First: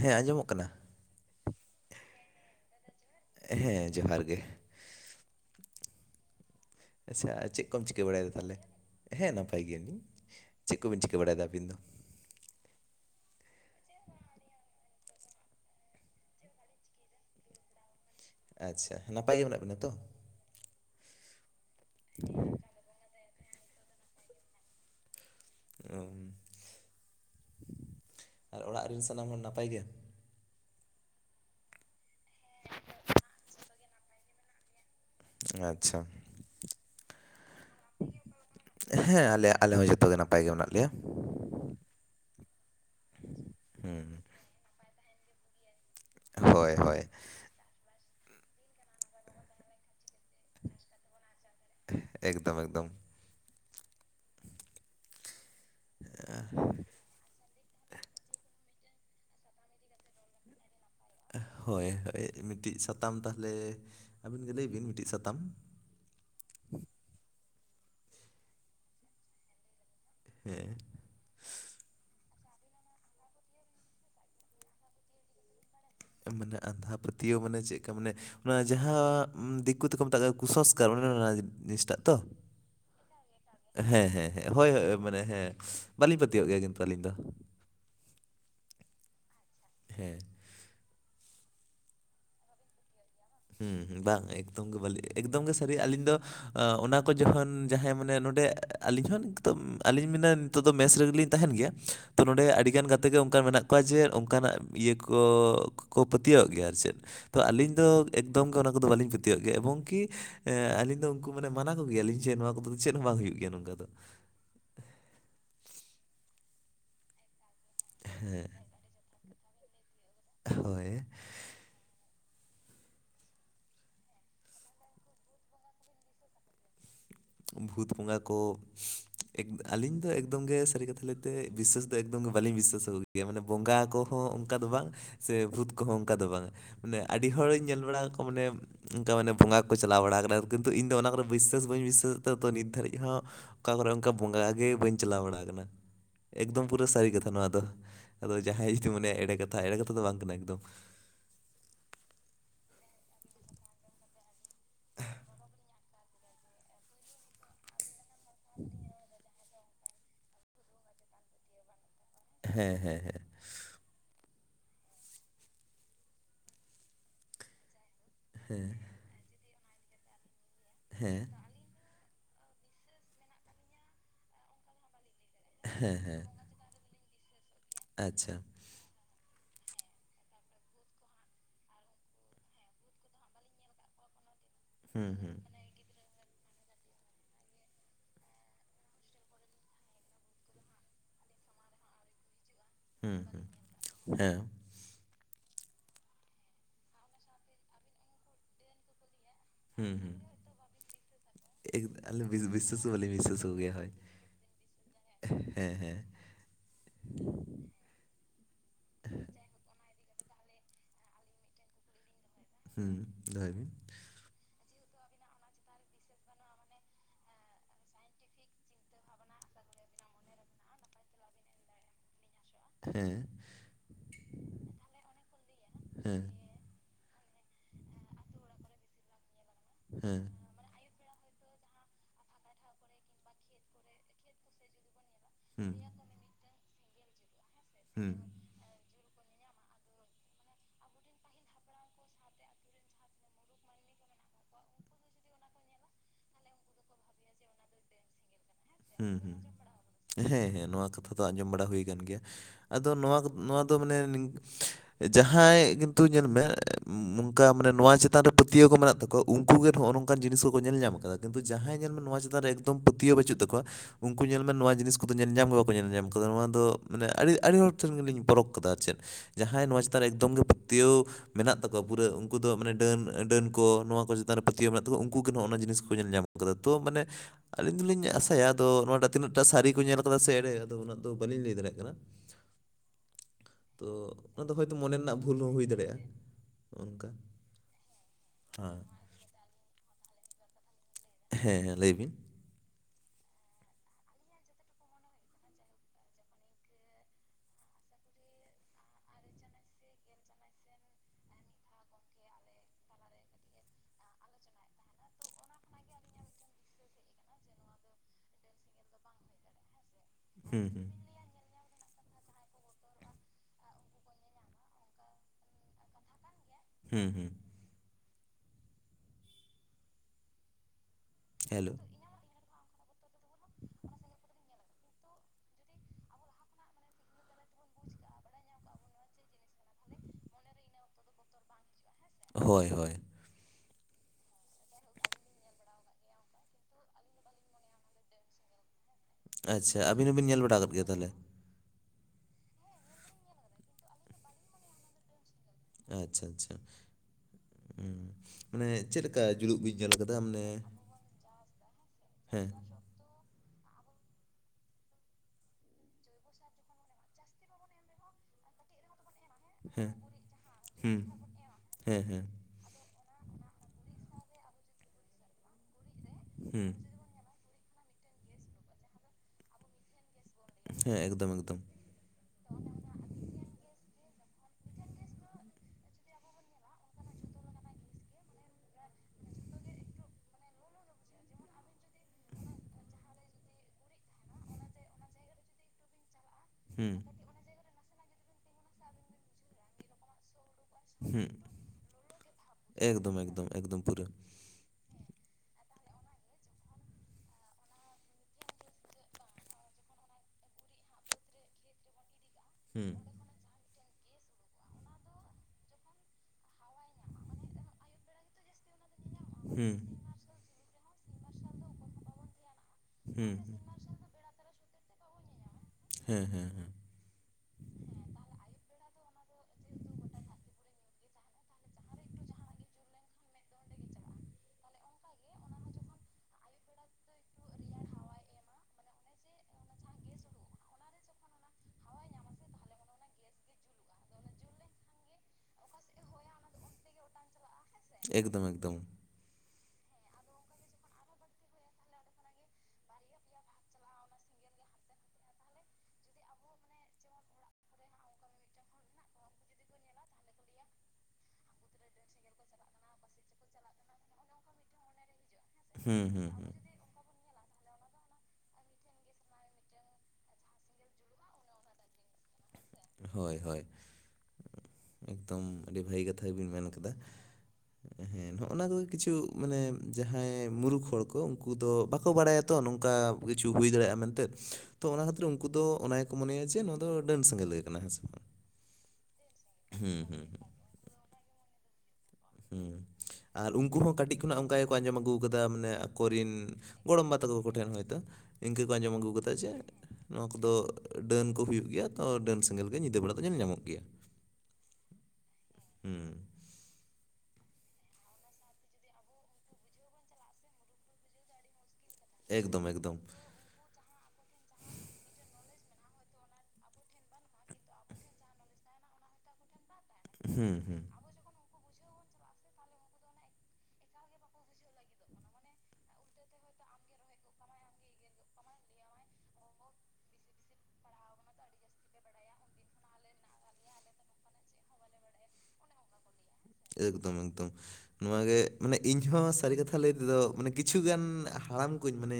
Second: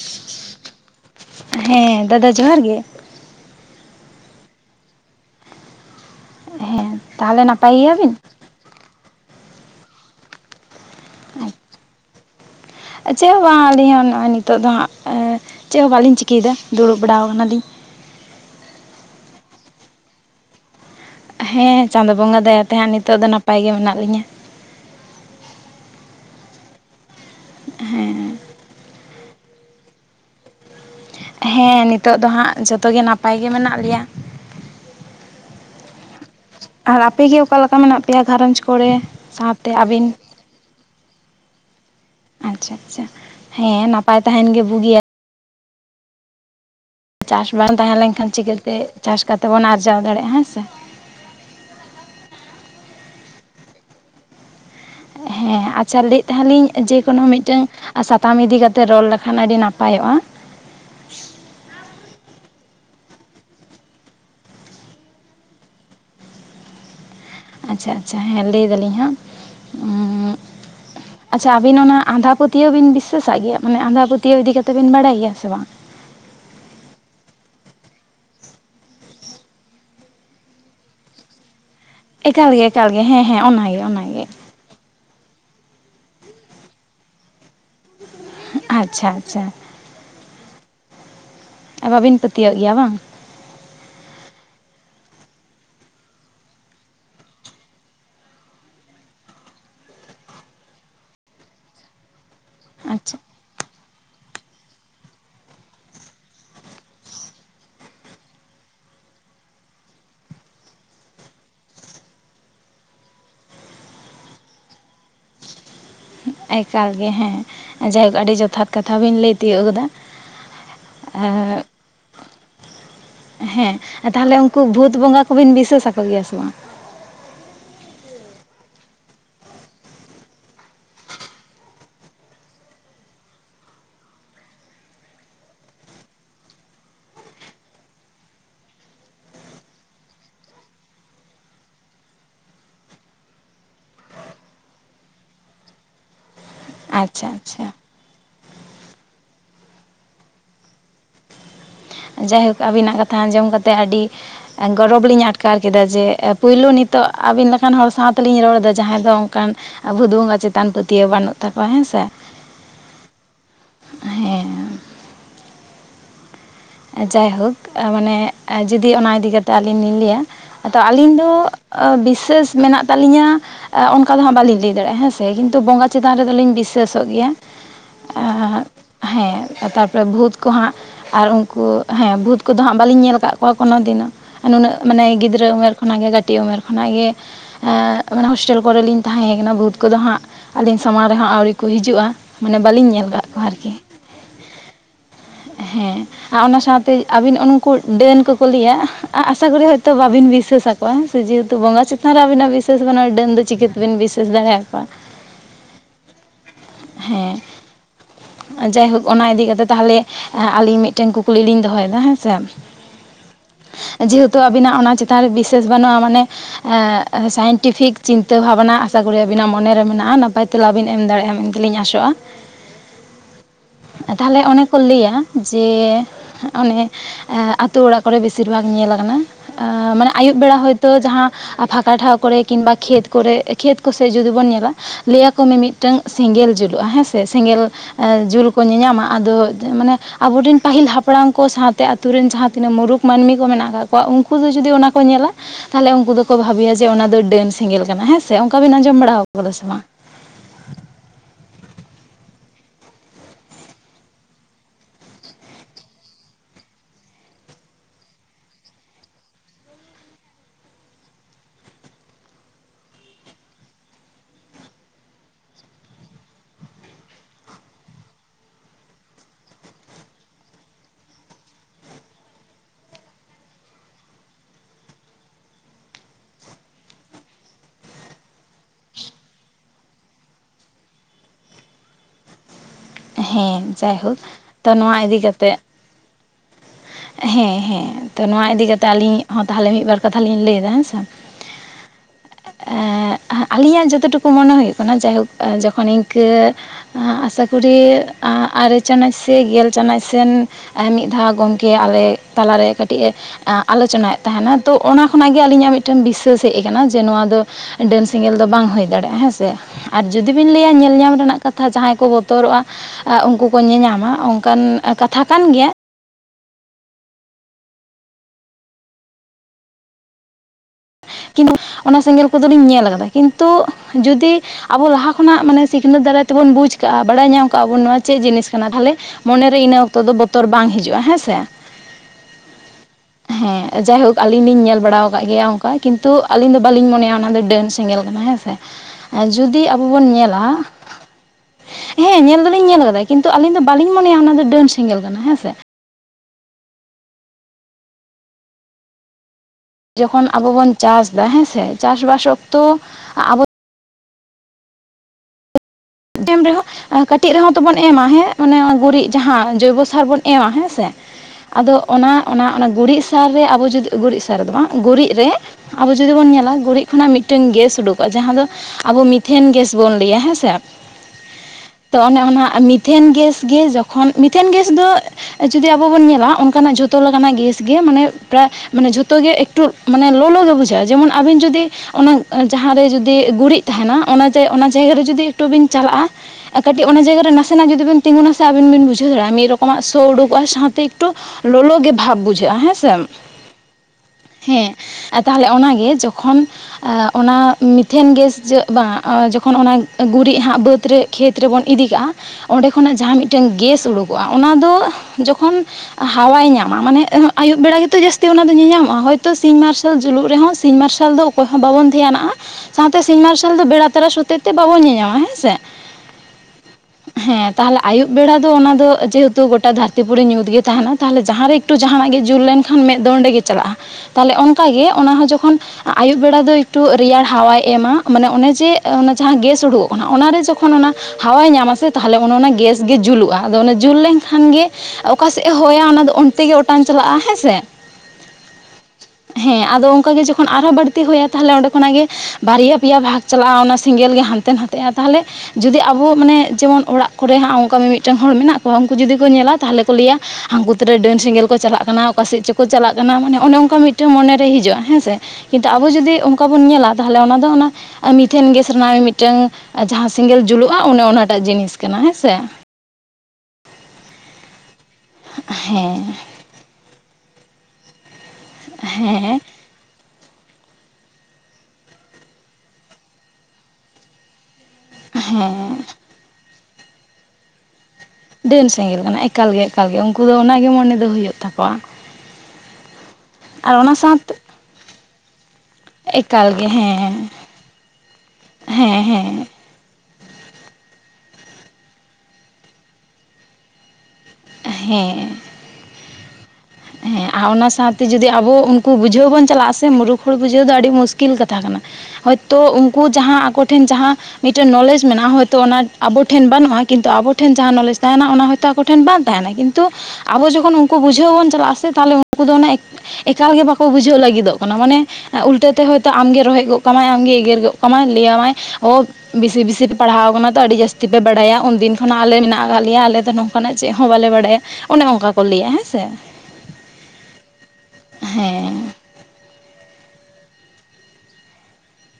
ᱦᱮᱸ ᱟᱸᱡᱚᱢᱚᱜ ᱠᱟᱱᱟ᱾ ᱦᱮᱸ ᱫᱟᱫᱟ ᱡᱚᱦᱟᱨ ᱜᱮ ᱦᱮᱸ ᱡᱚᱦᱟᱨ ᱜᱮ᱾ ᱦᱮᱸ ᱟᱪᱪᱷᱟ ᱛᱟᱦᱚᱞᱮ ᱪᱮᱫ ᱱᱟᱯᱟᱭ ᱠᱚᱢ ᱪᱤᱠᱟᱹ ᱜᱮᱭᱟᱵᱤᱱ ᱵᱟᱲᱟᱭᱮᱫᱟ ᱛᱟᱦᱞᱮ? ᱦᱮᱸ ᱱᱟᱯᱟᱭ ᱜᱮᱭᱟᱞᱤᱧ, ᱪᱮᱜ ᱠᱚᱵᱮᱱ ᱪᱤᱠᱟᱹ ᱵᱟᱲᱟᱭᱮᱫᱟ ᱟᱹᱵᱤᱱ ᱫᱚ? ᱪᱮᱜ ᱦᱚᱸ ᱵᱟᱝ ᱟᱹᱞᱤᱧ ᱦᱚᱸ ᱱᱚᱜᱼᱚᱭ ᱱᱤᱛᱚᱜ ᱫᱚ ᱦᱟᱸᱜ ᱪᱮ ᱦᱚᱸ ᱵᱟᱞᱤᱧ ᱪᱤᱠᱟᱹᱭᱮᱫᱟ ᱫᱩᱲᱩᱵ ᱵᱟᱲᱟᱣ ᱠᱟᱱᱟᱞᱤᱧ᱾ ᱟᱪᱪᱷᱟ ᱱᱟᱯᱟᱭ ᱜᱮ ᱢᱮᱱᱟᱜ ᱵᱤᱱᱟ ᱛᱚ? ᱦᱮᱸ ᱪᱟᱸᱫᱳ ᱵᱚᱸᱜᱟ ᱫᱟᱭᱟᱛᱮ ᱦᱟᱸᱜ ᱱᱤᱛᱚᱜ ᱫᱚ ᱱᱟᱯᱟᱭ ᱜᱮ ᱢᱮᱱᱟᱜ ᱞᱤᱧᱟᱹ᱾ ᱚᱸ ᱟᱨ ᱚᱲᱟᱜ ᱨᱤᱱ ᱥᱟᱱᱟᱢ ᱦᱚᱲ ᱱᱟᱯᱟᱭ ᱜᱮ? ᱦᱮᱸ ᱱᱤᱛᱚᱜ ᱫᱚ ᱦᱟᱸᱜ ᱡᱚᱛᱚ ᱜᱮ ᱱᱟᱯᱟᱭ ᱜᱮ ᱢᱮᱱᱟᱜ ᱞᱮᱭᱟ᱾ ᱟᱪᱪᱷᱟ, ᱟᱨ ᱟᱯᱮᱜᱮ ᱚᱠᱟᱞᱮᱠᱟ ᱢᱮᱱᱟᱜ ᱯᱮᱭᱟ ᱜᱷᱟᱨᱚᱸᱧᱡᱽ ᱠᱚᱨᱮ ᱦᱮᱸ ᱟᱞᱮ ᱥᱟᱶᱛᱮ ᱟᱞᱮ ᱟᱹᱵᱤᱱ? [unintelligible] ᱜᱮ ᱢᱮᱱᱟᱜ ᱞᱮᱭᱟ᱾ ᱟᱪᱪᱷᱟ ᱟᱪᱪᱷᱟ ᱦᱮᱸ ᱦᱩᱸ ᱱᱟᱯᱟᱭ ᱛᱟᱦᱮᱱ ᱜᱮ ᱵᱩᱜᱤᱭᱟ᱾ ᱦᱳᱭ ᱦᱳᱭ᱾ ᱪᱟᱥ ᱵᱟᱝ ᱛᱟᱦᱮᱸ ᱞᱮᱱᱠᱷᱟᱱ ᱪᱤᱠᱟᱹᱛᱮ ᱪᱟᱥ ᱠᱟᱛᱮ ᱵᱚᱱ ᱟᱨᱡᱟᱣ ᱫᱟᱲᱮᱭᱟᱜᱼᱟ ᱦᱮᱸ ᱥᱮ᱾ ᱮᱠᱫᱚᱢ ᱮᱠᱫᱚᱢ, ᱦᱮᱸ ᱟᱪᱪᱷᱟ ᱞᱟᱹᱭᱮᱫ ᱛᱟᱦᱮᱸᱫ ᱞᱤᱧ ᱡᱮ ᱠᱳᱱᱳ ᱢᱤᱜᱴᱟᱹᱝ ᱥᱟᱛᱟᱢ ᱤᱫᱤ ᱠᱟᱛᱮ ᱨᱚᱲ ᱞᱮᱠᱷᱟᱱ ᱟᱹᱰᱤ ᱱᱟᱯᱟᱭᱚᱜᱼᱟ᱾ ᱦᱳᱭ ᱦᱳᱭ ᱢᱤᱫᱴᱤᱡ ᱥᱟᱛᱟᱢ ᱛᱟᱦᱚᱞᱮ ᱟᱹᱵᱤᱱ ᱜᱮ ᱞᱟᱹᱭ ᱵᱤᱱ ᱢᱤᱫᱴᱤᱡ ᱥᱟᱛᱟᱢ᱾ ᱟᱪᱪᱷᱟ ᱟᱪᱪᱷᱟ ᱦᱮᱸ ᱞᱟᱹᱭ ᱫᱟᱞᱤᱧ ᱦᱟᱸᱜ ᱦᱮᱸ᱾ ᱟᱪᱪᱷᱟ ᱟᱹᱵᱤᱱ ᱚᱱᱟ ᱟᱸᱫᱷᱟ ᱯᱟᱹᱛ ᱯᱟᱹᱛᱭᱟᱹᱣ ᱵᱤᱱ ᱵᱤᱥᱥᱟᱹᱥᱟᱜ ᱜᱮᱭᱟ ᱢᱟᱱᱮ ᱟᱸᱫᱷᱟ ᱯᱟᱹᱛᱭᱟᱹᱣ ᱤᱫᱤ ᱠᱟᱛᱮ ᱵᱤᱱ ᱵᱟᱲᱟᱭ ᱜᱮᱭᱟ ᱥᱮ ᱵᱟᱝ? ᱢᱟᱱᱮ ᱟᱸᱫᱷᱟ ᱯᱟᱹᱛᱭᱟᱹᱣ ᱢᱟᱱᱮ ᱪᱮᱜ ᱠᱟ ᱢᱟᱱᱮ ᱚᱱᱟ ᱡᱟᱦᱟᱸ ᱫᱤᱠᱩ ᱛᱮᱠᱚ ᱢᱮᱛᱟᱜ ᱫᱚ ᱠᱩᱥᱚᱝᱥᱠᱟᱨ ᱚᱱᱟ ᱡᱤᱱᱤᱥᱴᱟᱜ ᱛᱚ? ᱮᱠᱟᱞ ᱜᱮ ᱮᱠᱟᱞ ᱜᱮ ᱦᱮᱸ ᱦᱮᱸ ᱚᱱᱟᱜᱮ ᱦᱮᱸ ᱚᱱᱟᱜᱮ ᱦᱮᱸ ᱦᱳᱭ ᱦᱳᱭ ᱢᱟᱱᱮ ᱦᱮᱸ ᱵᱟᱹᱞᱤᱧ ᱯᱟᱹᱛᱭᱟᱹᱣᱟᱜ ᱜᱮᱭᱟ ᱠᱤᱱᱛᱩ ᱟᱹᱞᱤᱧ ᱫᱚ᱾ ᱟᱪᱪᱷᱟ ᱟᱪᱪᱷᱟ ᱦᱮᱸ ᱵᱟᱵᱤᱱ ᱯᱟᱹᱛᱭᱟᱹᱜ ᱜᱮᱭᱟ ᱵᱟᱝ ᱦᱮᱸ ᱵᱟᱝ ᱮᱠᱫᱚᱢ ᱜᱮ ᱵᱟᱞᱤ ᱮᱠᱫᱚᱢ ᱜᱮ ᱥᱟᱹᱨᱤ ᱟᱹᱞᱤᱧ ᱫᱚ ᱚᱱᱟ ᱠᱚ ᱡᱚᱠᱷᱚᱱ ᱡᱟᱦᱟᱸᱭ ᱢᱟᱱᱮ ᱱᱚᱸᱰᱮ ᱟᱹᱞᱤᱧ ᱦᱚᱸ ᱱᱤᱛᱚᱜ ᱟᱹᱞᱤᱧ ᱢᱮᱱᱟ ᱱᱤᱛᱚᱜ ᱫᱚ ᱢᱮᱥ ᱨᱮᱜᱮᱞᱤᱧ ᱛᱟᱦᱮᱱ ᱜᱮᱭᱟ ᱛᱚ ᱱᱚᱸᱰᱮ ᱟᱹᱰᱤᱜᱟᱱ ᱜᱟᱛᱮ ᱟᱪᱪᱷᱟ ᱜᱮ ᱚᱱᱠᱟ ᱢᱮᱱᱟᱜ [unintelligible] ᱡᱮ ᱚᱱᱠᱟᱱᱟᱜ ᱤᱭᱟᱹ ᱠᱚᱠᱚ ᱯᱟᱹᱛᱭᱟᱹᱣᱟᱜ ᱜᱮᱭᱟ ᱟᱨ ᱪᱮᱫ ᱛᱚ ᱟᱹᱞᱤᱧ ᱫᱚ ᱮᱠᱫᱚᱢ ᱜᱮ ᱠᱚᱫᱚ ᱵᱟᱞᱤᱧ ᱯᱟᱹᱛᱭᱟᱹᱜ ᱜᱮᱭᱟ ᱮᱵᱚᱝ ᱠᱤ ᱟᱞᱤᱧ ᱫᱚ ᱩᱱ ᱠᱩ ᱢᱟᱱᱮ ᱢᱟᱱᱟ ᱠᱚ ᱜᱮᱭᱟ ᱞᱤᱧ ᱪᱮᱫ ᱦᱚᱸ ᱵᱟᱝ ᱦᱩᱭᱩᱜ ᱜᱮᱭᱟ ᱱᱚᱝᱠᱟ ᱫᱚ ᱮᱠᱟᱞᱜᱮ ᱦᱮᱸ ᱡᱟᱭᱦᱳᱠ ᱟᱹᱰᱤ ᱡᱚᱛᱷᱟᱛ ᱠᱟᱛᱷᱟ ᱵᱤᱱ ᱞᱟᱹᱭ ᱛᱤᱭᱳᱜ ᱠᱟᱫᱟ ᱦᱳᱭ ᱦᱮᱸ ᱛᱟᱦᱚᱞᱮ ᱩᱱᱠᱩ ᱵᱷᱩᱛ ᱵᱚᱸᱜᱟ ᱠᱚᱵᱤᱱ ᱵᱤᱥᱟᱹᱥ ᱟᱠᱚ ᱜᱮᱭᱟ ᱥᱮ ᱵᱟᱝ? ᱵᱷᱩᱛ ᱵᱚᱸᱜᱟ ᱠᱚ ᱟᱞᱤᱧ ᱫᱚ ᱮᱠᱫᱚᱢ ᱜᱮ ᱥᱟᱹᱨᱤ ᱠᱟᱛᱷᱟ ᱞᱟᱹᱭᱛᱮ ᱵᱤᱥᱥᱟᱹᱥ ᱫᱚ ᱮᱠᱫᱚᱢ ᱜᱮ ᱵᱟᱞᱤᱧ ᱵᱤᱥᱥᱟᱹᱥ- [unintelligible] ᱵᱚᱸᱜᱟ ᱠᱚᱦᱚᱸ ᱚᱱᱠᱟ ᱫᱚ ᱵᱟᱝ ᱥᱮ ᱵᱷᱩᱛ ᱠᱚᱦᱚᱸ ᱚᱱᱠᱟ ᱫᱚ ᱵᱟᱝ ᱢᱟᱱᱮ ᱟᱹᱰᱤ ᱦᱚᱲᱤᱧ ᱧᱮᱞ ᱵᱟᱲᱟᱣ ᱠᱟᱜ ᱠᱚ ᱢᱟᱱᱮ [unintelligible] ᱢᱟᱱᱮ ᱵᱚᱸᱜᱟ ᱠᱚ ᱪᱟᱞᱟᱣ ᱵᱟᱲᱟ ᱟᱠᱟᱱᱟ ᱠᱤᱱᱛᱩ ᱤᱧ ᱫᱚ ᱚᱱᱟ ᱠᱚᱫᱚ ᱵᱤᱥᱥᱟᱹᱥ ᱵᱟᱹᱧ ᱵᱤᱥᱥᱟᱹ ᱱᱤᱛ ᱫᱷᱟᱹᱨᱤᱡ ᱦᱚᱸ ᱚᱠᱟ ᱠᱚᱨᱮ ᱚᱱᱠᱟ ᱵᱚᱸᱜᱟ ᱜᱮ ᱵᱟᱹᱧ ᱪᱟᱞᱟᱣ ᱵᱟᱲᱟ ᱟᱠᱟᱱᱟ ᱮᱠᱫᱚᱢ ᱯᱩᱨᱟᱹ ᱥᱟᱹᱨᱤ ᱟᱪᱪᱷᱟ ᱠᱟᱛᱷᱟ ᱱᱚᱣᱟ ᱫᱚ ᱟᱪᱪᱷᱟ ᱟᱫᱚ ᱡᱟᱦᱟᱸᱭ ᱡᱩᱫᱤ ᱢᱚᱱᱮᱭᱟ ᱮᱲᱮ ᱠᱟᱛᱷᱟ ᱮᱲᱮ ᱠᱟᱛᱷᱟ ᱫᱚ ᱵᱟᱝ ᱠᱟᱱᱟ ᱮᱠᱫᱚᱢ ᱡᱟᱭᱦᱳᱠ ᱟᱵᱤᱱᱟᱜ ᱠᱟᱛᱷᱟ ᱟᱸᱡᱚᱢ ᱠᱟᱛᱮᱜ ᱟᱹᱰᱤ ᱜᱚᱨᱚᱵᱽ ᱞᱤᱧ ᱟᱴᱠᱟᱨ ᱠᱮᱫᱟ ᱡᱮ ᱯᱳᱭᱞᱳ ᱱᱤᱛᱚᱜ ᱟᱹᱵᱤᱱ ᱞᱮᱠᱟᱱ ᱦᱚᱲ ᱥᱟᱶ ᱛᱮᱞᱤᱧ ᱨᱚᱲ ᱮᱫᱟ ᱡᱟᱦᱟᱸᱭ ᱫᱚ ᱚᱱᱠᱟᱱ ᱵᱷᱩᱫ ᱵᱚᱸᱜᱟ ᱪᱮᱛᱟᱱ ᱯᱟᱹᱛᱭᱟᱹᱣ ᱵᱟᱹᱱᱩᱜ ᱛᱟᱠᱚᱣᱟ ᱦᱮᱸ ᱥᱮ ᱦᱮᱸ ᱦᱮᱸ ᱦᱮᱸ ᱦᱮᱸ ᱡᱟᱭᱦᱳᱠ ᱢᱟᱱᱮ ᱡᱩᱫᱤ ᱚᱱᱟ ᱤᱫᱤ ᱠᱟᱛᱮ ᱟᱹᱞᱤᱧ ᱞᱤᱧ ᱞᱟᱹᱭᱟ ᱟᱫᱚ ᱟᱹᱞᱤᱧ ᱦᱮᱸ ᱫᱚ ᱵᱤᱥᱮᱥ ᱢᱮᱱᱟᱜ ᱛᱟᱹᱞᱤᱧᱟ ᱚᱱᱠᱟ ᱫᱚ ᱦᱟᱸᱜ ᱵᱟᱹᱞᱤᱧ ᱞᱟᱹᱭ ᱫᱟᱲᱮᱭᱟᱜᱼᱟ ᱦᱮᱸᱥᱮ ᱠᱤᱱᱛᱩ ᱵᱚᱸᱜᱟ ᱦᱮᱸ ᱪᱮᱛᱟᱱ ᱦᱮᱸ ᱨᱮᱫᱚᱞᱤᱧ ᱵᱤᱥᱥᱟᱹᱥᱚᱜ ᱜᱮᱭᱟ ᱟᱪᱪᱷᱟ ᱦᱮᱸ [unintelligible] ᱵᱷᱩᱛ ᱠᱚᱦᱟᱸᱜ ᱟᱨ [unintelligible] ᱦᱮᱸ ᱵᱷᱩᱛ ᱠᱚᱫᱚ ᱦᱟᱸᱜ ᱵᱟᱹᱞᱤᱧ ᱧᱮᱞ ᱟᱠᱟᱫ ᱠᱚᱣᱟ ᱠᱳᱱᱳ ᱫᱤᱱᱳ ᱟᱨ ᱱᱩᱱᱟᱹᱜ ᱢᱟᱱᱮ ᱦᱩᱸ ᱦᱩᱸ ᱜᱤᱫᱽᱨᱟᱹ ᱩᱢᱮᱨ ᱚᱱᱟᱜᱮ ᱠᱟᱴᱤᱜ ᱩᱢᱮᱨ ᱠᱷᱚᱱᱟᱜ ᱜᱮ᱾ ᱦᱳᱥᱴᱮᱞ ᱠᱚᱨᱮ ᱞᱤᱧ ᱛᱟᱦᱮᱸ ᱭᱟᱠᱟᱱᱟ ᱵᱷᱩᱩᱛ ᱠᱚᱫᱚ ᱦᱟᱸᱜ ᱟᱹᱞᱤᱧ ᱥᱟᱢᱟᱝ ᱨᱮᱱᱟᱜ ᱟᱹᱣᱨᱤ ᱠᱚ ᱦᱤᱡᱩᱜᱼᱟ᱾ ᱢᱟᱱᱮ ᱵᱟᱹᱞᱤᱧ ᱧᱮᱞ ᱟᱠᱟᱫ ᱠᱚᱣᱟ ᱟᱨ ᱠᱤ ᱚᱰᱮ ᱦᱮᱸ ᱟᱨ ᱚᱱᱟ ᱥᱟᱶᱛᱮ ᱟᱹᱵᱤᱱ ᱩᱱᱠᱩ ᱰᱟᱹᱱ ᱠᱚᱠᱚ ᱞᱟᱹᱭᱟ ᱠᱚᱨᱮ ᱦᱚᱭᱛᱳ ᱦᱩᱸ ᱦᱩᱸ ᱵᱟᱵᱤᱱ ᱵᱤᱥᱟᱹᱥᱟᱠᱚᱣᱟ ᱡᱮᱦᱮᱛᱩ ᱵᱚᱸᱜᱟ ᱮᱠ ᱪᱮᱛᱟᱱ ᱨᱮ ᱟᱞᱮ ᱵᱤᱥ ᱟᱵᱤᱱᱟᱜ ᱵᱤᱥᱟᱹᱥ ᱵᱤᱥᱥᱟᱹᱥ ᱦᱚᱸ ᱵᱟᱹᱞᱤᱧ ᱵᱟᱱᱩᱜᱼᱟ ᱰᱟᱹᱱ ᱫᱚ ᱵᱤᱥᱥᱟᱹᱥ ᱠᱚᱜᱮᱭᱟ ᱪᱤᱠᱟᱹᱛᱮ ᱦᱳᱭ ᱵᱤᱱ ᱵᱤᱥᱟᱹᱥ ᱫᱟᱲᱮᱭᱟᱠᱚᱣᱟ ᱦᱮᱸ ᱦᱮᱸ ᱦᱮᱸ ᱡᱟᱭᱦᱳᱠ ᱚᱱᱟ ᱤᱫᱤ ᱠᱟᱛᱮᱜ ᱛᱟᱦᱚᱞᱮ ᱟᱞᱤᱧ ᱢᱤᱫᱴᱮᱱ ᱠᱩᱠᱞᱤ ᱞᱤᱧ ᱫᱚᱦᱚ ᱭᱮᱫᱟ ᱦᱮᱸ ᱥᱮ ᱫᱚᱦᱚᱭ ᱵᱤᱱ ᱡᱮᱦᱮᱛᱩ ᱟᱵᱤᱱᱟᱜ ᱚᱱᱟ ᱪᱮᱛᱟᱱ ᱨᱮ ᱵᱤᱥᱥᱟᱹᱥ ᱵᱟᱹᱱᱩᱜᱼᱟ ᱢᱟᱱᱮ ᱥᱟᱭᱮᱱᱴᱤᱯᱷᱤᱠ ᱪᱤᱱᱛᱟᱹ ᱵᱷᱟᱵᱱᱟ ᱟᱥᱟ ᱠᱚ ᱟᱵᱤᱱᱟ ᱢᱚᱱᱮ ᱨᱮ ᱢᱮᱱᱟᱜᱼᱟ ᱱᱟᱯᱟᱭ ᱛᱮ ᱛᱮᱞᱟ ᱵᱤᱱ ᱮᱢ ᱫᱟᱲᱮ ᱭᱟᱜᱼᱟ ᱢᱮᱱᱛᱮ ᱞᱤᱧ ᱟᱥᱚᱜᱼᱟ ᱦᱮᱸ ᱛᱟᱦᱚᱞᱮ ᱚᱱᱮ ᱠᱚ ᱞᱟᱹᱭᱟ ᱡᱮ ᱦᱮᱸ ᱦᱮᱸ ᱚᱱᱮ ᱟᱛᱳ ᱚᱲᱟᱜ ᱠᱚᱨᱮ ᱵᱤᱥᱤᱨ ᱵᱷᱟᱜᱽ ᱧᱮᱞ ᱟᱠᱟᱱᱟ ᱢᱟᱱᱮ ᱦᱩᱸ ᱟᱹᱭᱩᱵ ᱵᱮᱲᱟ ᱦᱚᱭ ᱛᱚ ᱡᱟᱦᱟᱸ ᱯᱷᱟᱠᱟ ᱴᱷᱟᱶ ᱠᱚᱨᱮ ᱠᱤᱢᱵᱟ ᱠᱷᱮᱛ ᱠᱚᱨᱮ ᱠᱷᱮᱛ ᱠᱚᱥᱮ ᱡᱩᱫᱤ ᱵᱚᱱ ᱧᱮᱞᱟ ᱞᱟᱹᱭᱟᱠᱚ ᱦᱩᱸ ᱢᱤᱼᱢᱤᱫᱴᱟᱝ ᱥᱮᱸᱜᱮᱞ ᱡᱩᱞᱩᱜᱼᱟ ᱦᱮᱸᱥᱮ ᱥᱮᱸᱜᱮᱞ ᱡᱩᱞ ᱠᱚ ᱧᱮᱞ ᱧᱟᱢᱟ ᱟᱫᱚ ᱢᱟᱱᱮ ᱟᱵᱚ ᱨᱤᱱ ᱯᱟᱹᱦᱤᱞ ᱦᱟᱯᱲᱟᱢ ᱠᱚ ᱥᱟᱶᱛᱮ ᱟᱹᱛᱩ ᱨᱤᱱ ᱡᱟᱦᱟᱸ ᱛᱤᱱᱟᱹᱜ ᱢᱩᱨᱩᱠ ᱢᱟᱹᱱᱢᱤ ᱠᱚ ᱢᱮᱱᱟᱜ ᱟᱠᱟᱫ ᱠᱚᱣᱟ ᱩᱱᱠᱩ ᱫᱚ ᱡᱩᱫᱤ ᱚᱱᱟ ᱠᱚ ᱧᱮᱞᱟ ᱛᱟᱦᱚᱞᱮ ᱩᱱᱠᱩ ᱫᱚᱠᱚ ᱵᱷᱟᱹᱵᱤᱭᱟ ᱡᱮ ᱚᱱᱟ ᱫᱚ ᱰᱟᱹᱱ ᱥᱮᱸᱜᱮᱞ ᱠᱟᱱᱟ ᱦᱮᱸ ᱥᱮ ᱥᱮ ᱚᱱᱠᱟ ᱵᱤᱱ ᱟᱸᱡᱚᱢ ᱵᱟᱲᱟ ᱦᱩᱸ ᱦᱩᱸ ᱟᱠᱟᱫᱟ ᱥᱮ ᱵᱟᱝ ᱦᱮᱸ ᱦᱮᱸ ᱱᱚᱣᱟ ᱠᱟᱛᱷᱟ ᱫᱚ ᱟᱸᱡᱚᱢ ᱵᱟᱲᱟ ᱦᱩᱭ ᱟᱠᱟᱱ ᱜᱮᱭᱟ ᱟᱫᱚ ᱱᱚᱣᱟ ᱱᱚᱣᱟ ᱫᱚ ᱢᱟᱱᱮ ᱡᱟᱦᱟᱸᱭ ᱠᱤᱱᱛᱩ ᱧᱮᱞ ᱢᱮ ᱚᱱᱠᱟ ᱢᱟᱱᱮ ᱱᱚᱣᱟ ᱪᱮᱛᱟᱱ ᱨᱮ ᱯᱟᱹᱛᱭᱟᱹᱣ ᱠᱚ ᱢᱮᱱᱟᱜ ᱛᱟᱠᱚᱣᱟ ᱾ ᱩᱱᱠᱩᱜ ᱜᱮ ᱱᱚᱜᱼᱚ ᱱᱚᱝᱠᱟᱱ ᱡᱤᱱᱤᱥ ᱠᱚᱠᱚ ᱧᱮᱞ ᱧᱟᱢ ᱠᱟᱫᱟ, ᱠᱤᱱᱛᱩ ᱡᱟᱦᱟᱸᱭ ᱧᱮᱞ ᱢᱮ ᱱᱚᱣᱟ ᱪᱮᱛᱟᱱ ᱨᱮ ᱮᱠᱫᱚᱢ ᱯᱟᱹᱛᱭᱟᱹᱣ ᱵᱟᱹᱱᱩᱜ ᱛᱟᱠᱚᱣᱟ, ᱩᱱᱠᱩ ᱧᱮᱞ ᱢᱮ ᱱᱚᱣᱟ ᱡᱤᱱᱤᱥ ᱠᱚᱫᱚ ᱧᱮᱞ ᱧᱟᱢ ᱜᱮ ᱵᱟᱠᱚ ᱧᱮᱞ ᱧᱟᱢ ᱠᱟᱫᱟ᱾ ᱱᱚᱣᱟ ᱫᱚ ᱢᱟᱱᱮ ᱟᱹᱰᱤ ᱟᱹᱰᱤ ᱦᱚᱲ ᱴᱷᱮᱱ ᱜᱮᱞᱤᱧ ᱯᱚᱨᱚᱠ ᱠᱟᱫᱟ, ᱟᱨ ᱪᱮᱫ ᱡᱟᱦᱟᱸᱭ ᱱᱚᱣᱟ ᱪᱮᱛᱟᱱ ᱨᱮ ᱮᱠᱫᱚᱢ ᱜᱮ ᱯᱟᱹᱛᱭᱟᱹᱣ ᱢᱮᱱᱟᱜ ᱛᱟᱠᱚᱣᱟ ᱯᱩᱨᱟᱹ ᱩᱱᱠᱩ ᱫᱚ, ᱢᱟᱱᱮ ᱰᱟᱹᱱ ᱰᱟᱹᱱ ᱠᱚ ᱱᱚᱣᱟ ᱠᱚ ᱪᱮᱛᱟᱱ ᱨᱮ ᱯᱟᱹᱛᱭᱟᱹᱣ ᱢᱮᱱᱟᱜ ᱛᱟᱠᱚᱣᱟ ᱩᱱᱠᱩ ᱜᱮ ᱚᱱᱟ ᱡᱤᱱᱤᱥ ᱠᱚ ᱧᱮᱞ ᱧᱟᱢᱟ᱾ ᱛᱚ ᱢᱟᱱᱮ ᱟᱹᱞᱤᱧ ᱫᱚᱞᱤᱧ ᱟᱥᱟᱭᱟ ᱛᱚ ᱱᱚᱣᱟ ᱛᱤᱱᱟᱹᱜ ᱴᱟᱴ ᱥᱟᱹᱨᱤ ᱠᱚ ᱧᱮᱞ ᱠᱟᱫᱟ ᱥᱮ ᱮᱲᱮ, ᱟᱫᱚ ᱩᱱᱟᱹᱜ ᱫᱚ ᱵᱟᱹᱞᱤᱧ ᱞᱟᱹᱭ ᱫᱟᱲᱮᱭᱟᱜ ᱠᱟᱱᱟ᱾ ᱦᱮᱸ ᱛᱚ ᱡᱟᱭᱦᱳᱠ ᱚᱱᱟ ᱫᱚ ᱦᱚᱭᱛᱳ ᱢᱚᱱᱮ ᱨᱮᱱᱟᱜ ᱵᱷᱩᱞ ᱦᱚᱸ ᱦᱩᱭ ᱫᱟᱲᱮᱜᱼᱟ᱾ ᱦᱮᱸᱻᱦᱮᱸᱻᱛᱚ ᱱᱚᱣᱟ ᱤᱫᱤ ᱦᱮᱸ ᱠᱟᱛᱮ ᱟᱞᱤᱧ ᱦᱚᱸ ᱛᱟᱦᱚᱞᱮ ᱢᱤᱫᱼᱵᱟᱨ ᱠᱟᱛᱷᱟ ᱞᱤᱧ ᱞᱟᱹᱭ ᱮᱫᱟ ᱦᱮᱸᱥᱮ? ᱦᱮᱸᱻᱦᱮᱸᱻᱞᱟᱹᱭ ᱵᱤᱱ᱾ ᱟᱹᱞᱤᱧᱟᱜ ᱡᱚᱛᱚ ᱴᱩᱠᱩ ᱢᱚᱱᱮ ᱦᱩᱭᱩᱜ ᱠᱟᱱᱟ ᱡᱟᱭᱦᱳᱠ ᱡᱚᱠᱷᱚᱱ ᱤᱱᱠᱟᱹ ᱟᱥᱟ ᱠᱚᱨᱤ ᱟᱨᱮ ᱪᱟᱱᱟᱪ ᱥᱮ ᱜᱮᱞ ᱪᱟᱱᱟᱪ ᱥᱮᱱ ᱟᱨ ᱢᱤᱫ ᱫᱷᱟᱣ ᱜᱚᱢᱠᱮ ᱟᱞᱮ ᱛᱟᱞᱟ ᱨᱮ ᱠᱟᱹᱴᱤᱡ ᱮ ᱟᱞᱳᱪᱚᱱᱟᱭᱮᱜ ᱛᱟᱦᱮᱸᱱᱟ ᱛᱚ, ᱚᱱᱟ ᱠᱷᱚᱱᱟᱜ ᱜᱮ ᱟᱹᱞᱤᱧᱟᱜ ᱢᱤᱫᱴᱮᱱ ᱵᱤᱥᱥᱟᱹᱥ ᱦᱮᱡ ᱠᱟᱱᱟ ᱡᱮ ᱱᱚᱣᱟ ᱫᱚ ᱰᱟᱺᱱ ᱥᱮᱸᱜᱮᱞ ᱫᱚ ᱵᱟᱝ ᱦᱩᱭ ᱫᱟᱲᱮᱜᱼᱟ᱾ ᱦᱮᱸ ᱥᱮ ᱟᱨ ᱡᱩᱫᱤ ᱵᱤᱱ ᱦᱩᱸ ᱞᱟᱹᱭᱟ ᱦᱩᱸ ᱧᱮᱞ ᱧᱟᱢ ᱨᱮᱱᱟᱜ ᱠᱟᱛᱷᱟ ᱡᱟᱦᱟᱸᱭ ᱠᱚ ᱵᱚᱛᱚᱨᱚᱜ-ᱟ ᱩᱱᱠᱩ ᱠᱚ ᱧᱮᱧᱟᱢᱟ ᱚᱱᱠᱟᱱ ᱠᱟᱛᱷᱟ ᱠᱟᱱ ᱜᱮᱭᱟ᱾ ᱦᱩᱸᱻᱦᱩᱸᱻ᱾ ᱠᱤᱱᱛᱩ ᱦᱮᱞᱳ ᱚᱱᱟ ᱥᱮᱸᱜᱮᱞ ᱠᱚᱫᱚᱞᱤᱧ ᱧᱮᱞ ᱠᱟᱫᱟ᱾ ᱠᱤᱱᱛᱩ ᱡᱩᱫᱤ ᱟᱵᱚ ᱞᱟᱦᱟ ᱠᱷᱚᱱᱟᱜ ᱢᱟᱱᱮ ᱥᱤᱠᱷᱱᱟᱹᱛ ᱫᱟᱨᱟᱭ ᱛᱮᱵᱚᱱ ᱵᱩᱡᱽ ᱠᱟᱜ-ᱟ, ᱵᱟᱲᱟᱭ ᱧᱟᱢ ᱠᱟᱜ-ᱟ, ᱵᱚᱱ ᱱᱚᱣᱟ ᱪᱮᱫ ᱡᱤᱱᱤᱥ ᱠᱟᱱᱟ ᱛᱟᱞᱦᱮ ᱢᱚᱱᱮ ᱨᱮ ᱤᱱᱟᱹ ᱚᱠᱛᱚ ᱫᱚ ᱵᱚᱛᱚᱨ ᱵᱟᱝ ᱦᱤᱡᱩᱜ-ᱟ, ᱦᱮᱸ ᱥᱮ᱾ ᱦᱳᱭᱻᱦᱳᱭᱻ᱾ ᱦᱮᱸ ᱡᱟᱭᱦᱳᱠ ᱟᱞᱤᱧ ᱞᱤᱧ ᱧᱮᱞ ᱵᱟᱲᱟ ᱠᱟᱜ ᱜᱮᱭᱟ ᱚᱱᱠᱟ᱾ ᱠᱤᱱᱛᱩ ᱟᱹᱞᱤᱧ ᱫᱚ ᱵᱟᱞᱤᱧ ᱢᱚᱱᱮᱭᱟ ᱚᱱᱟ ᱫᱚ ᱰᱟᱺᱱ ᱥᱮᱸᱜᱮᱞ ᱠᱟᱱᱟ, ᱦᱮᱸ ᱥᱮ᱾ ᱡᱩᱫᱤ ᱟᱪᱪᱷᱟ ᱟᱵᱚ ᱵᱚᱱ ᱟᱹᱵᱤᱱ ᱦᱚᱸᱵᱤᱱ ᱧᱮᱞᱟ ᱧᱮᱞ ᱵᱟᱲᱟ ᱟᱠᱟᱫ ᱜᱮᱭᱟ ᱛᱟᱦᱚᱞᱮ ᱦᱮᱸ ᱧᱮᱞ ᱫᱚᱞᱤᱧ ᱧᱮᱞ ᱠᱟᱫᱟ ᱠᱤᱱᱛᱩ ᱟᱞᱤᱧ ᱫᱚ ᱵᱟᱞᱤᱧ ᱢᱚᱱᱮᱭᱟ ᱚᱱᱟ ᱫᱚ ᱰᱟᱺᱱ ᱥᱮᱸᱜᱮᱞ ᱠᱟᱱᱟ, ᱦᱮᱸ ᱥᱮ᱾ ᱟᱪᱷᱟᱻᱟᱪᱷᱟᱻ᱾ ᱦᱩᱸ ᱢᱟᱱᱮ ᱪᱮᱫ ᱞᱮᱠᱟ ᱡᱩᱞᱩᱜ? ᱧᱮᱞ ᱟᱠᱟᱫᱟ ᱡᱚᱠᱷᱚᱱ ᱢᱟᱱᱮ ᱟᱵᱚ ᱵᱚᱱ ᱪᱟᱥ ᱫᱟ, ᱦᱮᱸᱥᱮ ᱪᱟᱥᱼᱵᱟᱥ ᱦᱮᱸ ᱚᱠᱛᱚ ᱟᱵᱚ ᱮᱢ ᱨᱮᱦᱚᱸ ᱠᱟᱴᱤᱜ ᱨᱮᱦᱚᱸ ᱛᱵᱚᱱ ᱮᱢᱟ ᱦᱮᱸ ᱢᱟᱱᱮ ᱜᱩᱨᱤᱜ ᱡᱟᱦᱟᱸ ᱡᱳᱭᱵᱳ ᱦᱮᱸ ᱥᱟᱨ ᱵᱚᱱ ᱮᱢᱟ, ᱦᱮᱸ ᱥᱮ ᱦᱩᱸ ᱟᱫᱚ ᱦᱮᱸ ᱚᱱᱟᱻ ᱦᱮᱸ ᱚᱱᱟᱻ ᱚᱱᱟ ᱜᱩᱨᱤᱡ ᱥᱟᱨ ᱨᱮ ᱟᱵᱚ ᱡᱩᱫᱤ ᱜᱩᱨᱤᱡ ᱥᱟᱨ ᱨᱮ ᱫᱚ ᱵᱟᱝ, ᱜᱩᱨᱤᱡ ᱨᱮ ᱟᱵᱚ ᱡᱩᱫᱤ ᱵᱚᱱ ᱧᱮᱞᱟ ᱦᱩᱸ ᱜᱩᱨᱤᱡ ᱠᱷᱚᱱᱟᱜ ᱢᱤ ᱢᱤᱫᱴᱮᱱ ᱜᱮᱥ ᱩᱰᱩᱠᱚᱜ-ᱟ᱾ ᱡᱟᱦᱟᱸ ᱫᱚ ᱟᱵᱚ ᱢᱤᱛᱷᱮᱱ ᱜᱮᱥ ᱵᱚᱱ ᱞᱟᱹᱭᱟ ᱦᱮᱸ ᱥᱮ᱾ ᱦᱮᱸᱻᱮᱠᱫᱚᱢᱻᱮᱠᱫᱚᱢᱻ᱾ ᱛᱚ ᱚᱱᱮ ᱚᱱᱟ ᱢᱤᱛᱷᱮᱱ ᱜᱮᱥ ᱜᱮ ᱡᱚᱠᱷᱚᱱ ᱢᱤᱛᱷᱮᱱ ᱜᱮᱥ ᱫᱚ ᱡᱩᱫᱤ ᱟᱵᱚ ᱵᱚᱱ ᱧᱮᱞᱟ ᱚᱱᱠᱟᱱᱟᱜ ᱡᱷᱚᱛᱚ ᱞᱮᱠᱟᱱᱟᱜ ᱜᱮᱥ ᱜᱮ, ᱢᱟᱱᱮ ᱯᱨᱟᱭ ᱢᱟᱱᱮ ᱡᱷᱚᱛᱚ ᱜᱮ ᱴᱩ ᱢᱟᱱᱮ ᱞᱚᱞᱚᱜ ᱜᱮ ᱵᱩᱡᱷᱟᱹᱜ-ᱟ ᱡᱮᱢᱚᱱ ᱟᱵᱤᱱ ᱡᱩᱫᱤ ᱚᱱᱟ ᱡᱟᱦᱟᱸ ᱨᱮ ᱡᱩᱫᱤ ᱜᱩᱨᱤᱡ ᱛᱟᱦᱮᱸᱱᱟ, ᱚᱱᱟ ᱚᱱᱟ ᱡᱟᱭᱜᱟ ᱨᱮ ᱡᱩᱫᱤ ᱴᱩ ᱵᱤᱱ ᱪᱟᱞᱟᱜ-ᱟ, ᱠᱟᱹᱴᱤᱡ ᱦᱩᱸ ᱚᱱᱟ ᱡᱟᱭᱜᱟ ᱨᱮ ᱱᱟᱥᱮᱱᱟᱜ ᱡᱩᱫᱤ ᱵᱤᱱ ᱛᱤᱸᱜᱩᱱᱟ ᱥᱮ ᱟᱵᱤᱱ ᱵᱤᱱ ᱵᱩᱡᱷᱟᱣ ᱫᱟᱲᱮᱭᱟᱜ-ᱟ᱾ ᱢᱤᱫ ᱨᱚᱢ ᱟᱜ ᱥᱚ ᱩᱰᱩᱠᱚᱜ-ᱟ ᱥᱟᱶᱛᱮ ᱮᱠᱴᱩ ᱦᱩᱸ ᱮᱠᱴᱩ ᱞᱚᱞᱚ ᱜᱮ ᱵᱷᱟᱵ ᱵᱩᱡᱷᱟᱹᱜ-ᱟ ᱦᱮᱸ ᱥᱮ ᱮᱠᱫᱚᱢ ᱮᱠᱫᱚᱢ ᱮᱠᱫᱚᱢ ᱯᱩᱨᱟᱹ ᱦᱮᱸ ᱛᱟᱦᱚᱞᱮ ᱚᱱᱟ ᱜᱮ ᱡᱚᱠᱷᱚᱱ ᱚᱱᱟ ᱢᱛᱷᱮᱱ ᱜᱮᱥ ᱡᱮ ᱵᱟᱝ ᱡᱚᱠᱷᱚᱱ ᱚᱱᱟ ᱜᱩᱨᱤᱡ ᱦᱟᱸᱜ ᱵᱟᱹᱫᱽ ᱨᱮ, ᱠᱷᱮᱛ ᱨᱮᱵᱚᱱ ᱤᱫᱤ ᱠᱟᱜ-ᱟ ᱚᱸᱰᱮ ᱦᱩᱸ ᱠᱷᱚᱱᱟᱜ ᱡᱟᱦᱟᱸ ᱢᱤᱜᱴᱮᱱ ᱢᱤᱫᱴᱟᱝ ᱜᱮᱥ ᱩᱰᱩᱠᱚᱜ-ᱟ, ᱚᱱᱟ ᱫᱚ ᱡᱚᱠᱷᱚᱱ ᱦᱟᱣᱟᱭ ᱧᱟᱢᱟ᱾ ᱟᱢᱟᱜ ᱢᱟᱱᱮ ᱟᱭᱩᱵ ᱵᱮᱲᱟ ᱜᱮᱛᱚ ᱡᱟᱹᱥᱛᱤ ᱚᱱᱟ ᱫᱚ ᱧᱮᱧᱟᱢᱚᱜ-ᱟ᱾ ᱦᱚᱭ ᱛᱚ ᱥᱤᱧ ᱦᱩᱸ ᱢᱟᱨᱥᱟᱞ ᱡᱩᱞᱩᱜ ᱨᱮᱦᱚᱸ ᱥᱤᱧ ᱢᱟᱨᱥᱟᱞ ᱫᱚ ᱚᱠᱚᱭ ᱦᱚᱸ ᱵᱟᱵᱚᱱ ᱫᱷᱮᱭᱟᱱᱟᱜ-ᱟ᱾ ᱥᱟᱶᱛᱮ ᱥᱤᱧ ᱦᱩᱸ ᱢᱟᱨᱥᱟᱞ ᱦᱩᱸ ᱫᱚ ᱵᱮᱲᱟ ᱛᱟᱨᱟᱥ ᱦᱚᱛᱮ ᱛᱮ ᱵᱟᱵᱚᱱ ᱧᱮᱧᱟᱢᱟ᱾ ᱧᱟᱢᱟ ᱦᱮᱸ ᱥᱮ᱾ ᱦᱮᱸ ᱦᱮᱸ ᱦᱮᱸ ᱦᱮᱸ ᱛᱟᱦᱚᱞᱮ ᱟᱭᱩᱵ ᱵᱮᱲᱟ ᱫᱚ ᱚᱱᱟ ᱫᱚ, ᱡᱮᱦᱮᱛᱩ ᱜᱚᱴᱟ ᱫᱷᱟᱹᱨᱛᱤ ᱯᱩᱨᱤ ᱧᱩᱛ ᱜᱮ ᱛᱟᱦᱮᱸᱱᱟ᱾ ᱛᱟᱦᱚᱞᱮ ᱡᱟᱦᱟᱸ ᱨᱮ ᱮᱠᱴᱩ ᱡᱩᱞ ᱞᱮᱱᱠᱷᱟᱱ ᱢᱮᱫ ᱫᱚ ᱚᱸᱰᱮ ᱜᱮ ᱪᱟᱞᱟᱜ-ᱟ᱾ ᱛᱟᱦᱚᱞᱮ ᱚᱱᱠᱟ ᱜᱮ ᱚᱱᱟ ᱦᱚᱸ ᱡᱚᱠᱷᱚᱱ ᱟᱹᱭᱩᱵ ᱵᱮᱲᱟ ᱫᱚᱭ ᱴᱩ ᱨᱮᱭᱟᱲ ᱦᱟᱣᱟᱭ ᱮᱢᱟ ᱢᱟᱱᱮ ᱚᱱᱮ ᱡᱮ ᱡᱟᱦᱟᱸ ᱜᱮᱥ ᱩᱰᱩᱠᱚᱜ ᱚᱱᱟ ᱨᱮ ᱡᱚᱠᱷᱚᱱ ᱚᱱᱟ ᱦᱟᱣᱟᱭ ᱧᱟᱢ ᱟ ᱥᱮ ᱛᱟᱦᱚᱞᱮ ᱚᱱᱮ ᱚᱱᱟ ᱜᱮᱥ ᱜᱮ ᱡᱩᱞᱩᱜ-ᱟ ᱟᱫᱚ ᱚᱱᱮ ᱡᱩᱞ ᱞᱮᱱᱠᱷᱟᱱ ᱜᱮ ᱚᱠᱟ ᱥᱮᱫ ᱮ ᱦᱚᱭᱟ ᱚᱱᱟ ᱫᱚ ᱚᱱᱛᱮ ᱜᱮ ᱚᱴᱟᱝ ᱪᱟᱞᱟᱜ-ᱟ ᱦᱮᱸ ᱥᱮ ᱮᱠᱫᱚᱢ ᱮᱠᱫᱚᱢ ᱦᱮᱸ ᱟᱫᱚ ᱚᱱᱠᱟ ᱜᱮ ᱡᱚᱠᱷᱚᱱ ᱟᱨᱦᱚᱸ ᱵᱟᱹᱲᱛᱤ ᱦᱚᱭᱟᱭ ᱛᱟᱦᱞᱮ ᱚᱸᱰᱮ ᱠᱷᱚᱱᱟᱜ ᱜᱮ ᱵᱟᱨᱭᱟ ᱯᱮᱭᱟ ᱵᱷᱟᱜᱽ ᱪᱟᱞᱟᱜ-ᱟ ᱚᱱᱟ ᱥᱮᱸᱜᱮᱞ ᱜᱮ ᱦᱟᱱᱛᱮ ᱱᱟᱛᱮᱜ-ᱟ ᱛᱟᱦᱚᱞᱮ ᱡᱩᱫᱤ ᱟᱵᱚ ᱢᱟᱱᱮ ᱡᱮᱢᱚᱱ ᱚᱲᱟᱜ ᱠᱚᱨᱮ ᱦᱟᱸᱜ ᱚᱱᱠᱟ ᱢᱤ-ᱢᱤᱫᱴᱟᱹᱝ ᱦᱚᱲ ᱢᱮᱱᱟᱜ ᱠᱚᱣᱟ ᱩᱱᱠᱩ ᱡᱩᱫᱤ ᱠᱚ ᱧᱮᱞᱟ ᱛᱟᱦᱚᱞᱮ ᱠᱚ ᱞᱟᱹᱭᱟ ᱦᱟᱝᱠᱩ ᱛᱤᱱᱟᱹᱜ ᱰᱟᱹᱱ ᱥᱮᱸᱜᱮᱞ ᱠᱚ ᱪᱟᱞᱟᱜ ᱠᱟᱱᱟ ᱚᱠᱟᱥᱮᱫ ᱪᱚᱠᱚ ᱪᱟᱞᱟᱜ ᱠᱟᱱᱟ ᱢᱟᱱᱮ ᱚᱱᱮ ᱚᱱᱠᱟ ᱢᱤ-ᱢᱤᱫᱴᱟᱹᱝ ᱢᱚᱱᱮ ᱨᱮ ᱦᱤᱡᱩᱜ-ᱟ ᱦᱮᱸ ᱥᱮ ᱠᱤᱱᱛᱩ ᱟᱵᱚ ᱦᱩᱸ ᱡᱩᱫᱤ ᱦᱩᱸ ᱚᱱᱠᱟ ᱦᱩᱸ ᱵᱚᱱ ᱧᱮᱞᱟ ᱛᱟᱦᱚᱞᱮ ᱚᱱᱟ ᱫᱚ ᱚᱱᱟ ᱢᱤᱛᱷᱮᱱ ᱜᱮᱥ ᱨᱮᱱᱟᱜ ᱢᱤᱫᱴᱮᱱ ᱟᱻ ᱡᱟᱦᱟᱸ ᱥᱮᱸᱜᱮᱞ ᱡᱩᱞᱩᱜ-ᱟ ᱚᱱᱮ ᱚᱱᱟᱴᱟᱜ ᱡᱤᱱᱤᱥ ᱠᱟᱱᱟ ᱦᱮᱸ ᱥᱮ ᱦᱳᱭ ᱦᱳᱭ ᱮᱠᱫᱚᱢ ᱟᱹᱰᱤ ᱦᱮᱸ ᱵᱷᱟᱹᱜᱤ ᱠᱟᱛᱷᱟ ᱜᱤᱵᱤᱱ ᱢᱮᱱ ᱠᱟᱫᱟ ᱦᱮᱸ [unintelligible] ᱚᱱᱟ ᱠᱚᱜᱮ ᱠᱤᱪᱷᱩ ᱦᱮᱸ ᱢᱟᱱᱮ ᱡᱟᱦᱟᱸᱭ ᱢᱩᱨᱩᱠ ᱦᱚᱲ ᱠᱚ ᱩᱱᱠᱩ ᱫᱚ ᱵᱟᱠᱚ ᱵᱟᱲᱟᱭᱟᱛᱚ ᱱᱚᱝᱠᱟ ᱠᱤᱪᱷᱩ ᱦᱩᱭ ᱫᱟᱲᱮᱭᱟᱜ-ᱟ ᱢᱮᱱᱛᱮ ᱛᱚ ᱚᱱᱟ ᱠᱷᱟᱹᱛᱤᱨ ᱩᱱᱠᱩ ᱫᱚ ᱚᱱᱟ ᱜᱮ ᱠᱚ ᱢᱚᱱᱮᱭᱟ ᱡᱮ ᱱᱚᱣᱟ ᱫᱚ ᱰᱟᱹᱱ ᱥᱟᱸᱜᱮᱞ ᱜᱮ ᱠᱟᱱᱟ ᱦᱮᱸ ᱥᱮ ᱵᱟᱝ ᱰᱟᱹᱱ ᱥᱮᱸᱜᱮᱞ ᱠᱟᱱᱟ ᱮᱠᱟᱞ ᱜᱮ ᱮᱠᱟᱞ ᱜᱮ ᱦᱩᱸ ᱩᱱᱠᱩ ᱦᱩᱸ ᱫᱚ ᱚᱱᱟᱜᱮ ᱢᱚᱱᱮ ᱫᱚ ᱦᱩᱭᱩᱜ ᱛᱟᱠᱚᱣᱟ ᱦᱮᱸ ᱟᱨ ᱩᱱᱠᱩ ᱚᱱᱟ ᱦᱚᱸ ᱠᱟᱹᱴᱤᱡ ᱥᱟᱶᱛᱮ ᱠᱷᱚᱱᱟᱜ ᱚᱱᱠᱟ ᱜᱮᱠᱚ ᱟᱸᱡᱚᱢ ᱟᱹᱜᱩ ᱟᱠᱟᱫᱟ ᱢᱟᱱᱮ ᱟᱠᱚᱨᱮᱱ ᱮᱠᱟᱞ ᱜᱮ ᱜᱚᱲᱚᱢᱵᱟ ᱦᱮᱸ ᱛᱟᱠᱚ ᱠᱚᱴᱷᱮᱱ ᱦᱚᱭᱛᱳ ᱤᱱᱠᱟᱹ ᱠᱚ ᱟᱸᱡᱚᱢ ᱦᱮᱸ ᱟᱹᱜᱩ ᱠᱟᱫᱟ ᱦᱮᱸ ᱡᱮ ᱱᱚᱣᱟ ᱠᱚᱫᱚ ᱰᱟᱹᱱ ᱠᱚ ᱦᱩᱭᱩᱜ ᱜᱮᱭᱟ ᱛᱚ ᱰᱟᱹᱱ ᱥᱮᱸᱜᱮᱞ ᱜᱮ ᱧᱤᱫᱟᱹ ᱵᱮᱲᱟ ᱫᱚ ᱧᱮᱞ ᱧᱟᱢᱚᱜ ᱜᱮᱭᱟ ᱦᱮᱸ ᱦᱩᱸ ᱦᱮᱸ ᱟᱨ ᱚᱱᱟ ᱥᱟᱶᱛᱮ ᱡᱩᱫᱤ ᱟᱵᱚ ᱩᱱᱠᱩ ᱵᱩᱡᱷᱟᱹᱣ ᱵᱚᱱ ᱪᱟᱞᱟᱜᱼᱟ ᱥᱮ ᱢᱩᱨᱩᱠᱷ ᱦᱚᱲ ᱵᱩᱡᱷᱟᱹᱣ ᱫᱚ ᱟᱹᱰᱤ ᱢᱩᱥᱠᱤᱞ ᱠᱟᱛᱷᱟ ᱠᱟᱱᱟ ᱦᱳᱭᱛᱳ ᱮᱠᱫᱚᱢ ᱮᱠᱫᱚᱢ ᱩᱱᱠᱩ ᱡᱟᱦᱟᱸ ᱟᱠᱚ ᱴᱷᱮᱱ ᱡᱟᱦᱟᱸ ᱢᱤᱫᱴᱮᱱ ᱱᱚᱞᱮᱡ ᱢᱮᱱᱟᱜᱼᱟ ᱦᱚᱭᱛᱳ ᱟᱵᱚ ᱴᱷᱮᱱ ᱵᱟᱹᱱᱩᱜᱼᱟ ᱠᱤᱱᱛᱩ ᱟᱵᱚ ᱴᱷᱮᱱ ᱡᱟᱦᱟᱸ ᱱᱚᱞᱮᱢ ᱛᱟᱸᱦᱮᱱᱟ ᱚᱱᱟ ᱦᱚᱭᱛᱳ ᱟᱠᱚ ᱴᱷᱮᱱ ᱵᱟᱝ ᱛᱟᱦᱮᱱᱟ ᱠᱤᱱᱛᱩ ᱟᱵᱚ ᱦᱩᱸ ᱡᱚᱠᱷᱚᱱ ᱦᱩᱸ ᱩᱱᱠᱩ ᱵᱩᱡᱷᱟᱹᱣ ᱵᱚᱱ ᱪᱟᱞᱟᱜᱼᱟ ᱥᱮ ᱛᱟᱦᱚᱞᱮ ᱩᱱᱠᱩ ᱫᱚ [unintelligible] ᱮᱠᱟᱞ ᱜᱮ ᱵᱟᱠᱚ ᱵᱩᱡᱷᱟᱹᱣ ᱞᱟᱹᱜᱤᱫᱚᱜ ᱠᱟᱱᱟ ᱢᱟᱱᱮ ᱩᱞᱴᱟᱹᱛᱮ ᱦᱚᱭᱛᱳ ᱟᱢᱜᱮ ᱨᱚᱦᱮᱫ ᱜᱚᱫ ᱠᱟᱢᱟᱭ ᱟᱢᱜᱮ ᱮᱜᱮᱨ ᱜᱚᱜ ᱠᱟᱢᱟᱭ ᱞᱟᱹᱭᱟᱢᱟᱭ ᱚᱼᱼ ᱵᱤᱥᱤ ᱵᱤᱥᱤ ᱯᱮ ᱯᱟᱲᱦᱟᱣ ᱟᱠᱟᱱᱟ ᱛᱚ ᱟᱹᱰᱤ ᱡᱟᱹᱥᱛᱤ ᱯᱮ ᱵᱟᱲᱟᱭᱟ ᱩᱱᱫᱤᱱ ᱠᱷᱚᱱᱟᱜ ᱟᱞᱮ ᱢᱮᱱᱟᱜ ᱟᱠᱟᱫ ᱞᱮᱭᱟ ᱟᱞᱮ ᱫᱚ ᱱᱚᱝᱼᱼ ᱱᱟᱜ ᱪᱮᱫ ᱦᱚᱸ ᱵᱟᱞᱮ ᱵᱟᱲᱟᱭᱟ ᱚᱱᱮ ᱚᱱᱠᱟ ᱠᱚ ᱞᱟᱹᱭᱟ ᱦᱮᱸ ᱥᱮ ᱮᱠᱫᱚᱢ ᱮᱠᱫᱚᱢ ᱱᱚᱣᱟ ᱜᱮ ᱦᱮᱸ ᱢᱟᱱᱮ ᱤᱧ ᱤᱧᱦᱚᱸ ᱥᱟᱹᱨᱤ ᱠᱟᱛᱷᱟ ᱞᱟᱹᱭ ᱛᱮᱫᱚ ᱢᱟᱱᱮ ᱠᱤᱪᱷᱩᱜᱟᱱ ᱦᱟᱲᱟᱢ ᱠᱩᱧ ᱢᱟᱱᱮ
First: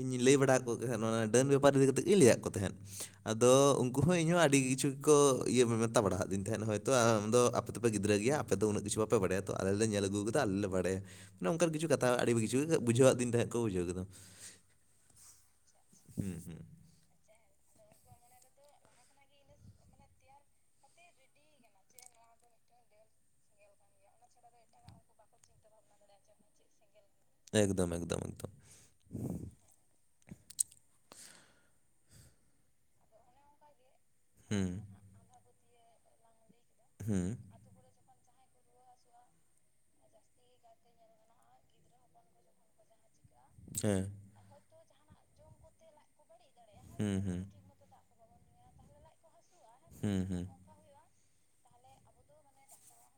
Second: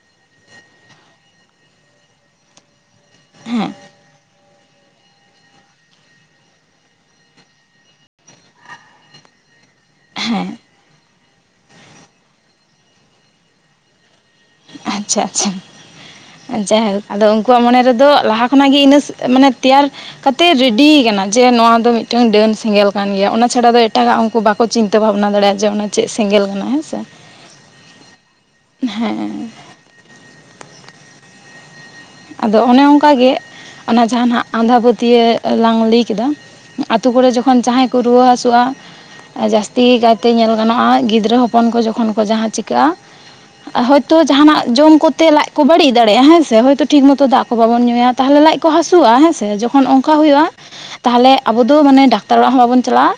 ᱤᱧ ᱞᱟᱹᱭ ᱵᱟᱲᱟ ᱠᱚ ᱛᱟᱦᱮᱸᱫ ᱚᱱᱟ ᱰᱟᱹᱱ ᱵᱮᱯᱟᱨ ᱤᱫᱤ ᱠᱟᱛᱮᱜ ᱜᱤᱧ ᱞᱟᱹᱭᱟᱠᱚ ᱛᱟᱦᱮᱸᱫ ᱟᱫᱚ ᱦᱮᱸ ᱩᱱᱠᱩ ᱦᱚᱸ ᱤᱧᱦᱚᱸ ᱟᱹᱰᱤ ᱠᱤᱪᱷᱩ [unintelligible] ᱤᱭᱟᱹ ᱢᱮᱛᱟᱫ ᱵᱟᱲᱟᱫᱤᱧ ᱛᱟᱦᱮᱸ ᱦᱚᱭ ᱛᱚ ᱟᱢ ᱫᱚ ᱟᱯᱮ ᱫᱚᱯᱮ ᱜᱤᱫᱽᱨᱟᱹ ᱜᱮᱭᱟ ᱟᱯᱮ ᱫᱚ ᱩᱱᱟᱹᱜ ᱠᱤᱪᱷᱩ ᱵᱟᱯᱮ ᱵᱟᱰᱟᱭᱟ ᱛᱚ ᱟᱞᱮ ᱧᱮᱞ ᱟᱹᱜᱩ ᱟᱠᱟᱫᱟ ᱦᱮᱸ ᱟᱞᱮ ᱞᱮ ᱵᱟᱲᱟᱭᱟ ᱱᱚᱝᱠᱟᱱ ᱠᱤᱪᱷᱩ ᱠᱟᱛᱷᱟ ᱟᱹᱰᱤ ᱠᱤᱪᱷᱩ ᱵᱩᱡᱷᱟᱹᱣᱟᱹᱫᱤᱧ ᱛᱟᱦᱮᱸᱫ ᱠᱚ ᱵᱩᱡᱷᱟᱹᱣ ᱠᱮᱫᱟᱢ ᱟᱪᱪᱷᱟ ᱟᱪᱪᱷᱟ ᱡᱟᱭ ᱷᱳᱠ ᱟᱫᱚ ᱩᱱᱠᱩᱣᱟᱜ ᱢᱚᱱᱮ ᱨᱮᱫᱚ ᱞᱟᱦᱟ ᱠᱷᱚᱱᱟᱜ ᱜᱮ ᱤᱱᱟᱹ ᱢᱟᱱᱮ ᱛᱮᱭᱟᱨ ᱠᱟᱛᱮᱫ ᱨᱮᱰᱤᱭ ᱠᱟᱱᱟ ᱡᱮ ᱱᱚᱣᱟ ᱫᱚ ᱢᱤᱫᱴᱟᱹᱝ ᱰᱟᱹᱱ ᱥᱮᱸᱜᱮᱞ ᱠᱟᱱ ᱜᱮᱭᱟ ᱚᱱᱟ ᱪᱷᱟᱲᱟ ᱫᱚ ᱮᱴᱟᱜᱟᱜ ᱩᱱᱠᱩ ᱵᱟᱼᱼ ᱠᱚ ᱪᱤᱱᱛᱟᱹ ᱵᱷᱟᱵᱽᱱᱟ ᱫᱮᱲᱭᱟᱜᱼᱟ ᱡᱮ ᱚᱱᱟ ᱪᱮᱫ ᱥᱮᱸᱜᱮᱞ ᱠᱟᱱᱟ ᱦᱮᱸ ᱥᱮ ᱮᱠᱫᱚᱢ ᱮᱠᱫᱚᱢ ᱮᱠᱫᱚᱢ ᱦᱮᱸ ᱟᱫᱚ ᱚᱱᱮ ᱚᱱᱠᱟᱜᱮ ᱚᱱᱟ ᱡᱟᱦᱟᱱᱟᱜ ᱦᱩᱸ ᱟᱸᱫᱷᱟ ᱯᱟᱹᱛᱭᱟᱹᱣ ᱞᱟᱝ ᱞᱟᱹᱭ ᱠᱮᱫᱟ ᱟᱹᱛᱳ ᱦᱩᱸ ᱠᱚᱨᱮ ᱡᱚᱠᱷᱚᱱ ᱡᱟᱦᱟᱸᱭ ᱠᱚ ᱨᱩᱣᱟᱹ ᱦᱟᱹᱥᱩᱜᱼᱟ ᱡᱟᱹᱥᱛᱤ ᱠᱟᱭᱛᱮ ᱧᱮᱞ ᱜᱟᱱᱚᱜᱼᱟ ᱜᱤᱫᱽᱨᱟᱹ ᱦᱚᱯᱚᱱ ᱠᱚ ᱡᱚᱠᱷᱚᱱ ᱠᱚ ᱡᱟᱦᱟᱸ ᱪᱮᱼᱼ ᱪᱤᱠᱟᱹᱜᱼᱟ ᱦᱮᱸ ᱦᱚᱭᱛᱳ ᱡᱟᱦᱟᱱᱟᱜ ᱡᱚᱢ ᱠᱚᱛᱮ ᱞᱟᱡ ᱠᱚ ᱵᱟᱹᱲᱤᱡ ᱫᱟᱲᱮᱭᱟᱜᱼᱟ ᱦᱮᱸ ᱥᱮ ᱡᱩᱫᱤ ᱴᱷᱤᱠ ᱢᱚᱛᱚ ᱫᱟᱜ ᱠᱚ ᱵᱟᱵᱚᱱ ᱧᱩᱭᱟ ᱛᱟᱦᱚᱞᱮ ᱞᱟᱡ ᱠᱚ ᱦᱟᱹᱥᱩᱜᱼᱟ ᱦᱮᱸ ᱥᱮ ᱚᱱᱠᱟ ᱦᱳᱭᱛᱳ ᱡᱟᱦᱟᱱᱟᱜ ᱡᱚᱢ ᱠᱚᱛᱮ ᱞᱟᱡ ᱠᱚ ᱵᱟᱹᱲᱤᱡ ᱫᱟᱲᱮᱭᱟᱜᱼᱟ ᱦᱮᱸᱥᱮ ᱴᱷᱤᱠ ᱢᱚᱛᱚ ᱫᱟᱜ ᱠᱚ ᱵᱟᱵᱚᱱ ᱧᱩᱭᱟ ᱛᱟᱦᱞᱮ ᱞᱟᱡ ᱠᱚ ᱦᱟᱹᱥᱩᱜᱼᱟ ᱦᱮᱸᱥᱮ ᱡᱚᱠᱷᱚᱱ ᱚᱱᱠᱟ ᱦᱩᱭᱩᱜᱼᱟ ᱛᱟᱦᱚᱞᱮ ᱟᱵᱚ ᱫᱚ ᱢᱟᱱᱮ ᱰᱟᱠᱛᱟᱨ ᱚᱲᱟᱜ ᱦᱚᱸ ᱵᱟᱵᱚᱱ ᱪᱟᱞᱟᱜᱼᱟ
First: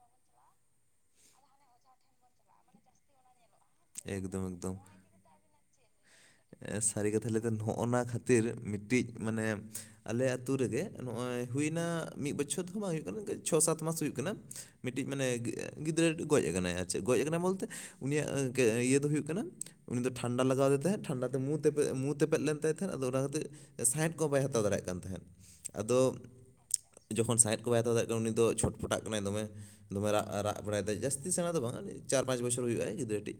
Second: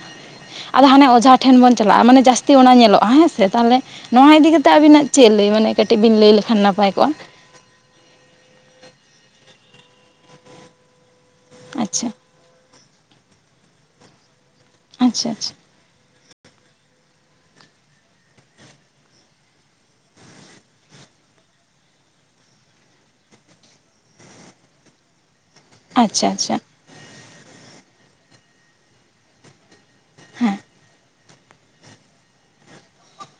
ᱟᱫᱚ ᱦᱟᱱᱮ ᱚᱡᱷᱟ ᱴᱷᱮᱱ ᱵᱚᱱ ᱪᱟᱞᱟᱜᱼᱟ ᱢᱟᱱᱮ ᱡᱟᱹᱥᱛᱤ ᱚᱱᱟ ᱧᱮᱞᱚᱜᱼᱟ ᱦᱮᱸ ᱥᱮ ᱛᱟᱦᱚᱞᱮ ᱦᱩᱭᱩᱜᱼᱟ ᱱᱚᱣᱟ ᱤᱫᱤ ᱮᱠᱫᱚᱢ ᱠᱟᱛᱮᱜ ᱮᱠᱫᱚᱢ ᱟᱹᱵᱤᱱᱟᱜ ᱪᱮᱫ ᱞᱟᱹᱭ ᱢᱟᱱᱮ ᱠᱟᱹᱴᱤᱡ ᱵᱤᱱ ᱞᱟᱹᱭ ᱞᱮᱠᱷᱟᱱ ᱱᱟᱯᱟᱭ ᱥᱟᱹᱨᱤ ᱠᱚᱜᱼᱟ ᱠᱟᱛᱷᱟ ᱞᱟᱹᱭ ᱫᱚ ᱱᱚᱜᱼᱱᱟ ᱠᱷᱟᱹᱛᱤᱨ ᱢᱤᱫᱴᱤᱡ ᱢᱟᱱᱮ ᱟᱞᱮ ᱟᱹᱛᱳ ᱨᱮᱜᱮ ᱱᱚᱜᱼᱚᱭ ᱦᱩᱭᱱᱟ ᱟᱪᱪᱷᱟ ᱢᱤᱫ ᱵᱚᱪᱷᱚᱨ ᱫᱚ ᱵᱟᱝ ᱦᱩᱭᱩᱜ ᱠᱟᱱᱟ ᱪᱷᱚ ᱥᱟᱛ ᱢᱟᱥ ᱦᱩᱭᱩᱜ ᱠᱟᱱᱟ ᱢᱤᱫᱴᱤᱡ ᱢᱟᱱᱮ ᱟᱪᱪᱷᱟ ᱜᱤ ᱟᱪᱪᱷᱟ ᱜᱤᱫᱽᱨᱟᱹ ᱜᱚᱡ ᱠᱟᱱᱟᱭ ᱟᱨ ᱪᱮᱫ, ᱜᱚᱡ ᱠᱟᱱᱟᱭ ᱵᱚᱞᱛᱮ ᱩᱱᱤᱭᱟᱜ ᱜᱮ ᱤᱭᱟᱹ ᱫᱚ ᱦᱩᱭᱩᱜ ᱠᱟᱱᱟ ᱩᱱᱤ ᱫᱚ ᱴᱷᱟᱱᱰᱟ ᱞᱟᱜᱟᱣ ᱟᱫᱮ ᱛᱟᱸᱦᱮᱫ ᱴᱷᱟᱱᱰᱟ ᱛᱮ ᱢᱩᱸ ᱛᱮᱯᱮᱫ, ᱢᱩᱸ ᱛᱮᱯᱮᱫ ᱞᱮᱱ ᱛᱟᱭ ᱛᱟᱦᱮᱸᱫ ᱟᱫᱚ ᱚᱱᱟ ᱠᱷᱟᱹᱛᱤᱨ ᱥᱟᱸᱦᱮᱫ ᱠᱚ ᱦᱚᱸ ᱵᱟᱭ ᱦᱟᱛᱟᱣ ᱫᱟᱲᱮᱭᱟᱜ ᱠᱟᱱ ᱛᱟᱦᱮᱸᱫ ᱟᱫᱚ ᱟᱪᱪᱷᱟ ᱟᱪᱪᱷᱟ ᱡᱚᱠᱷᱚᱱ ᱥᱟᱸᱦᱮᱫ ᱠᱚ ᱵᱟᱭ ᱦᱟᱛᱟᱣ ᱫᱟᱲᱮᱭᱟᱜ ᱠᱟᱱᱟ ᱩᱱᱤ ᱫᱚᱭ ᱪᱷᱚᱴ ᱯᱚᱴᱟᱜ ᱠᱟᱱᱟᱭ ᱫᱚᱢᱮ ᱫᱚᱢᱮ ᱨᱟᱜ ᱦᱮᱸ ᱨᱟᱜ ᱵᱟᱲᱟᱭ ᱫᱟᱭ ᱡᱟᱹᱥᱛᱤ ᱥᱮᱬᱟ ᱫᱚ ᱵᱟᱝ, ᱚᱱᱮ ᱪᱟᱨ ᱯᱟᱸᱪ ᱵᱚᱪᱷᱚᱨ ᱦᱩᱭᱩᱜᱼᱟ ᱜᱤᱫᱽᱨᱟᱹ ᱴᱤᱡ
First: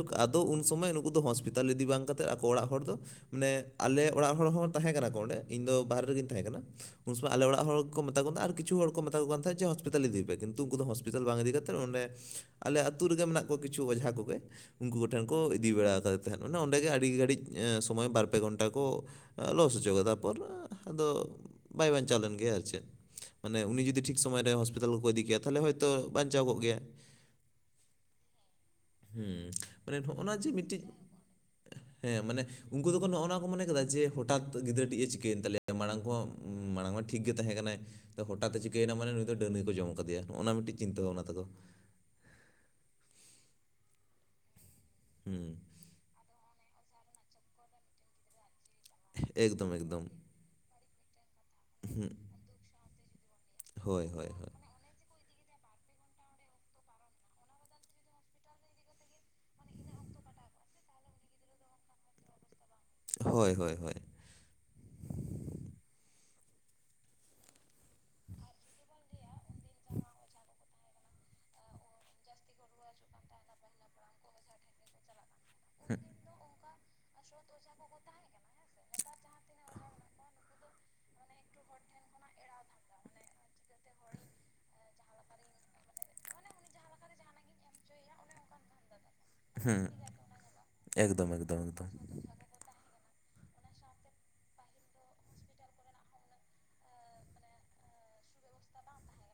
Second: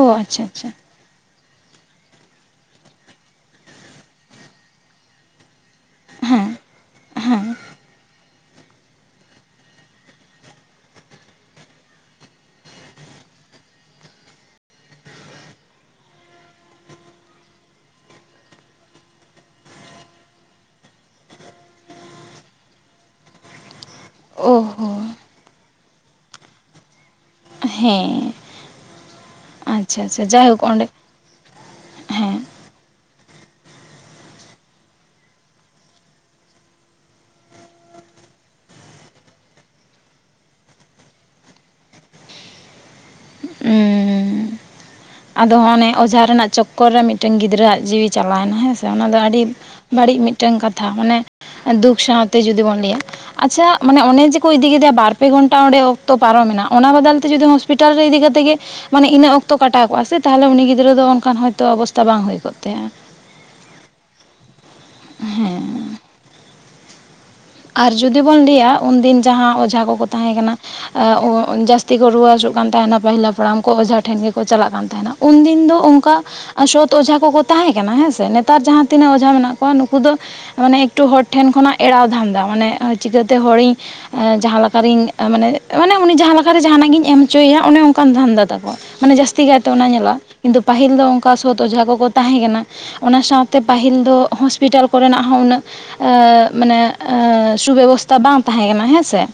ᱳ ᱟᱫᱚ ᱟᱪᱪᱷᱟ ᱩᱱ ᱟᱪᱪᱷᱟ ᱥᱚᱢᱚᱭ ᱱᱩᱠᱩ ᱫᱚ ᱦᱚᱸᱥ ᱯᱤᱴᱟᱞ ᱤᱫᱤ ᱵᱟᱝ ᱠᱟᱛᱮᱫ ᱟᱠᱚ ᱚᱲᱟᱜ ᱦᱚᱲ ᱫᱚ, ᱢᱟᱱᱮ ᱟᱞᱮ ᱚᱲᱟᱜ ᱦᱚᱲ ᱦᱚᱸ ᱛᱟᱦᱮᱸ ᱠᱟᱱᱟ ᱠᱚ ᱚᱸᱰᱮ ᱤᱧ ᱫᱚ ᱵᱟᱦᱨᱮ ᱨᱮᱜᱮᱧ ᱛᱟᱦᱮᱸ ᱦᱮᱸ ᱠᱟᱱᱟ, ᱩᱱ ᱥᱚᱢᱚᱭ ᱟᱞᱮ ᱦᱮᱸ ᱚᱲᱟᱜ ᱦᱚᱲ ᱠᱚ ᱢᱮᱛᱟ ᱠᱚ ᱠᱟᱱᱟ ᱟᱨ ᱠᱤᱪᱷᱩ ᱦᱚᱲ ᱠᱚ ᱢᱮᱛᱟ ᱠᱚ ᱛᱟᱦᱮᱸᱫ ᱡᱮ ᱦᱚᱥᱯᱤᱴᱟᱞ ᱤᱫᱤ ᱭᱮ ᱯᱮ ᱠᱤᱱᱛᱩ ᱩᱱᱠᱩ ᱫᱚ ᱦᱚᱥᱯᱤᱴᱟᱞ ᱵᱟᱝ ᱤᱫᱤ ᱠᱟᱛᱮᱫ ᱚᱸᱰᱮ ᱟᱞᱮ ᱟᱛᱩ ᱨᱮᱜᱮ ᱢᱮᱱᱟᱜ ᱠᱚᱣᱟ ᱠᱤᱪᱷᱩ ᱚᱡᱷᱟ ᱠᱚᱜᱮ ᱩᱝᱠᱩ ᱠᱚᱴᱷᱮᱱ ᱠᱚ ᱤᱫᱤ ᱵᱟᱲᱟ ᱠᱟᱫᱮ ᱛᱟᱦᱮᱸᱫ ᱢᱟᱱᱮ ᱚᱸᱰᱮ ᱜᱮ ᱟᱹᱰᱤ ᱜᱷᱟᱹᱲᱤᱡ ᱥᱚᱢᱚᱭ ᱵᱟᱨ ᱯᱮ ᱜᱷᱚᱱᱴᱟ ᱠᱚ ᱞᱚᱥ ᱦᱚᱪᱚ ᱠᱟᱫᱟ ᱛᱟᱨᱯᱚᱨ ᱟᱫᱚ ᱵᱟᱭ ᱵᱟᱧᱪᱟᱣ ᱞᱮᱱᱜᱮᱭᱟ ᱟᱨ ᱪᱮᱫ ᱢᱟᱱᱮ ᱩᱱᱤ ᱡᱩᱫᱤ ᱴᱷᱤᱠ ᱥᱚᱢᱚᱭ ᱨᱮ ᱳ ᱦᱳ ᱦᱚᱸᱥᱯᱤᱴᱟᱞ ᱠᱚᱠᱚ ᱤᱫᱤᱠᱮᱭᱟ ᱛᱟᱦᱞᱮ ᱦᱳᱭᱛᱳ ᱵᱟᱧᱪᱟᱣ ᱠᱚᱜ ᱜᱮᱭᱟ ᱦᱮᱸ ᱦᱩᱸ, ᱢᱟᱱᱮ ᱟᱪᱪᱷᱟ ᱟᱪᱪᱷᱟ ᱦᱚᱸᱜ-ᱚᱱᱟ ᱡᱮ ᱡᱟᱭᱦᱳᱠ ᱢᱤᱫᱴᱤᱡ ᱚᱸᱰᱮ ᱦᱮᱸ ᱢᱟᱱᱮ ᱩᱝᱠᱩ ᱫᱚᱠᱚ ᱱᱚᱜᱼᱚ ᱱᱟ ᱠᱚ ᱢᱚᱱᱮ ᱠᱟᱫᱟ ᱡᱮ ᱦᱚᱴᱟᱛ ᱜᱤᱫᱽᱨᱟᱹ ᱴᱷᱮᱡ ᱮ ᱪᱤᱠᱟᱹᱭᱮᱱ ᱛᱟᱞᱮᱭᱟ ᱢᱟᱲᱟᱝ ᱠᱚᱦᱚᱸ ᱢᱟᱲᱟᱝ ᱢᱟ ᱴᱷᱤᱠ ᱜᱮ ᱛᱟᱦᱮᱸ ᱠᱟᱱᱟᱭ ᱛᱚ ᱦᱚᱴᱟᱛᱮ ᱪᱤᱠᱟᱹᱭᱮᱱᱟ ᱢᱟᱱᱮ ᱱᱩᱭ ᱫᱚ ᱰᱟᱹᱱ ᱜᱮ ᱠᱚ ᱡᱚᱢ ᱠᱟᱫᱮᱭᱟ ᱱᱚᱜ-ᱚ ᱱᱚᱣᱟ ᱢᱤᱫᱴᱤᱡ ᱪᱤᱱᱛᱟᱹ ᱵᱷᱟᱵᱽᱱᱟ ᱛᱟᱠᱚ ᱚᱸ ᱟᱫᱚ ᱦᱩᱸ ᱦᱚᱸᱜᱼᱚᱱᱮ ᱚᱡᱷᱟ ᱨᱮᱱᱟᱜ ᱪᱚᱠᱠᱚᱨ ᱨᱮ ᱢᱤᱫᱴᱮᱱ ᱜᱤᱫᱽᱨᱟᱹ ᱟᱜ ᱡᱤᱣᱤ ᱪᱟᱞᱟᱣᱱᱟ ᱦᱮᱸ ᱥᱮ ᱛᱚ, ᱚᱱᱟ ᱫᱚ ᱟᱹᱰᱤ ᱮᱠᱫᱚᱢ ᱮᱠᱫᱚᱢ ᱵᱟᱹᱲᱤᱡ ᱢᱤᱫᱴᱮᱱ ᱠᱟᱛᱷᱟ ᱢᱟᱱᱮ ᱫᱩᱠ ᱥᱟᱶᱛᱮ ᱡᱩᱫᱤ ᱵᱚᱱ ᱞᱟᱹᱭᱟ ᱟᱪᱪᱷᱟ ᱢᱟᱱᱮ ᱦᱳᱭ ᱚᱱᱮ ᱦᱳᱭ ᱡᱮᱠᱚ ᱦᱳᱭ ᱤᱫᱤ ᱠᱮᱫᱮᱭᱟ ᱵᱟᱨ ᱯᱮ ᱜᱷᱚᱱᱴᱟ ᱚᱸᱰᱮ ᱚᱠᱛᱚ ᱯᱟᱨᱚᱢᱮᱱᱟ ᱚᱱᱟ ᱵᱟᱫᱚᱞ ᱛᱮ ᱡᱩᱫᱤ ᱦᱚᱸᱥᱯᱤᱴᱟᱞ ᱨᱮ ᱤᱫᱤ ᱠᱟᱛᱮᱜ ᱜᱮ ᱢᱟᱱᱮ ᱤᱱᱟᱹ ᱚᱠᱛᱚ ᱠᱟᱴ ᱠᱟᱴᱟᱣ ᱠᱚᱜᱼᱟ ᱥᱮ ᱛᱟᱦᱞᱮ ᱩᱱᱤ ᱜᱤᱫᱽᱨᱟᱹ ᱫᱚ ᱚᱱᱠᱟᱱ ᱦᱚᱭᱛᱳ ᱚᱵᱚᱥᱛᱟ ᱵᱟᱝ ᱦᱩᱭ ᱠᱚᱜ ᱛᱟᱭᱟ ᱦᱳᱭ ᱦᱳᱭ ᱦᱳᱭ ᱦᱮᱸ ᱟᱨ ᱡᱩᱫᱤ ᱵᱚᱱ ᱞᱟᱹᱭᱟ ᱩᱱᱫᱤᱱ ᱡᱟᱦᱟᱸ ᱚᱡᱷᱟ ᱠᱚᱠᱚ ᱛᱟᱦᱮᱸ ᱠᱟᱱᱟ ᱡᱟᱹᱥᱛᱤ ᱠᱚ ᱨᱩᱣᱟᱹ ᱦᱟᱹᱥᱩᱜ ᱠᱟᱱ ᱛᱟᱦᱮᱱᱟ ᱯᱟᱹᱦᱤᱞ ᱦᱟᱯᱲᱟᱢ ᱠᱚ ᱚᱡᱷᱟ ᱴᱷᱮᱱ ᱜᱮᱠᱚ ᱪᱟᱞᱟᱜ ᱠᱟᱱ ᱛᱟᱦᱮᱱᱟ ᱩᱱᱫᱤᱱ ᱫᱚ ᱚᱝᱠᱟ ᱥᱚᱛ ᱚᱡᱷᱟ ᱠᱚᱠᱚ ᱛᱟᱦᱮᱸ ᱠᱟᱱᱟ ᱦᱮᱸᱥᱮ ᱱᱮ ᱛᱟᱨ ᱡᱟᱦᱟᱸ ᱛᱤᱱᱟᱹᱜ ᱚᱡᱷᱟ ᱢᱮᱱᱟᱜ ᱠᱚᱣᱟ ᱱᱩᱠᱩ ᱫᱚ ᱢᱟᱱᱮ ᱮᱠᱴᱩ ᱦᱚᱲ ᱴᱷᱮᱱ ᱠᱷᱚᱱᱟᱜ ᱮᱲᱟᱣ ᱫᱷᱟᱱ ᱫᱟ ᱢᱟᱱᱮ ᱪᱤᱠᱟᱹᱛᱮ ᱦᱚᱲᱤᱧ ᱡᱟᱦᱟᱸ ᱞᱮᱠᱟᱨᱤᱧ ᱢᱟᱱᱮ ᱢᱟᱱᱮ ᱩᱱᱤ ᱡᱟᱦᱟ ᱞᱮᱠᱟᱨᱮ ᱡᱟᱦᱟᱱᱟᱜ ᱜᱤᱧ ᱮᱢ ᱦᱚᱪᱚᱭᱮᱭᱟ ᱚᱱᱮ ᱚᱝᱠᱟᱱ ᱫᱷᱟᱱᱫᱟ ᱛᱟᱠᱚ ᱢᱟᱱᱮ ᱡᱟᱹᱥᱛᱤ ᱠᱟᱭᱛᱮ ᱦᱩᱸ ᱚᱱᱟ ᱧᱮᱞᱚᱜᱼᱟ, ᱠᱤᱱᱛᱩ ᱯᱟᱹᱦᱤᱞ ᱫᱚ ᱮᱠᱫᱚᱢ ᱚᱝᱠᱟ ᱮᱠᱫᱚᱢ ᱥᱚᱛ ᱚᱡᱷᱟ ᱮᱠᱫᱚᱢ ᱠᱚᱠᱚ ᱛᱟᱦᱮᱸᱠᱟᱱᱟ ᱚᱱᱟ ᱥᱟᱶᱛᱮ ᱯᱟᱹᱦᱤᱞ ᱫᱚ ᱦᱚᱸᱥᱯᱤᱴᱟᱞ ᱠᱚᱨᱮᱱᱟᱜ ᱦᱚᱸ ᱩᱱᱟᱹᱜ ᱮᱸᱻ ᱢᱟᱱᱮ ᱮᱸᱻ ᱥᱩᱵᱮᱵᱚᱥᱛᱷᱟ ᱵᱟᱝ ᱛᱟᱦᱮᱸ ᱠᱟᱱᱟ ᱦᱮᱸ ᱥᱮ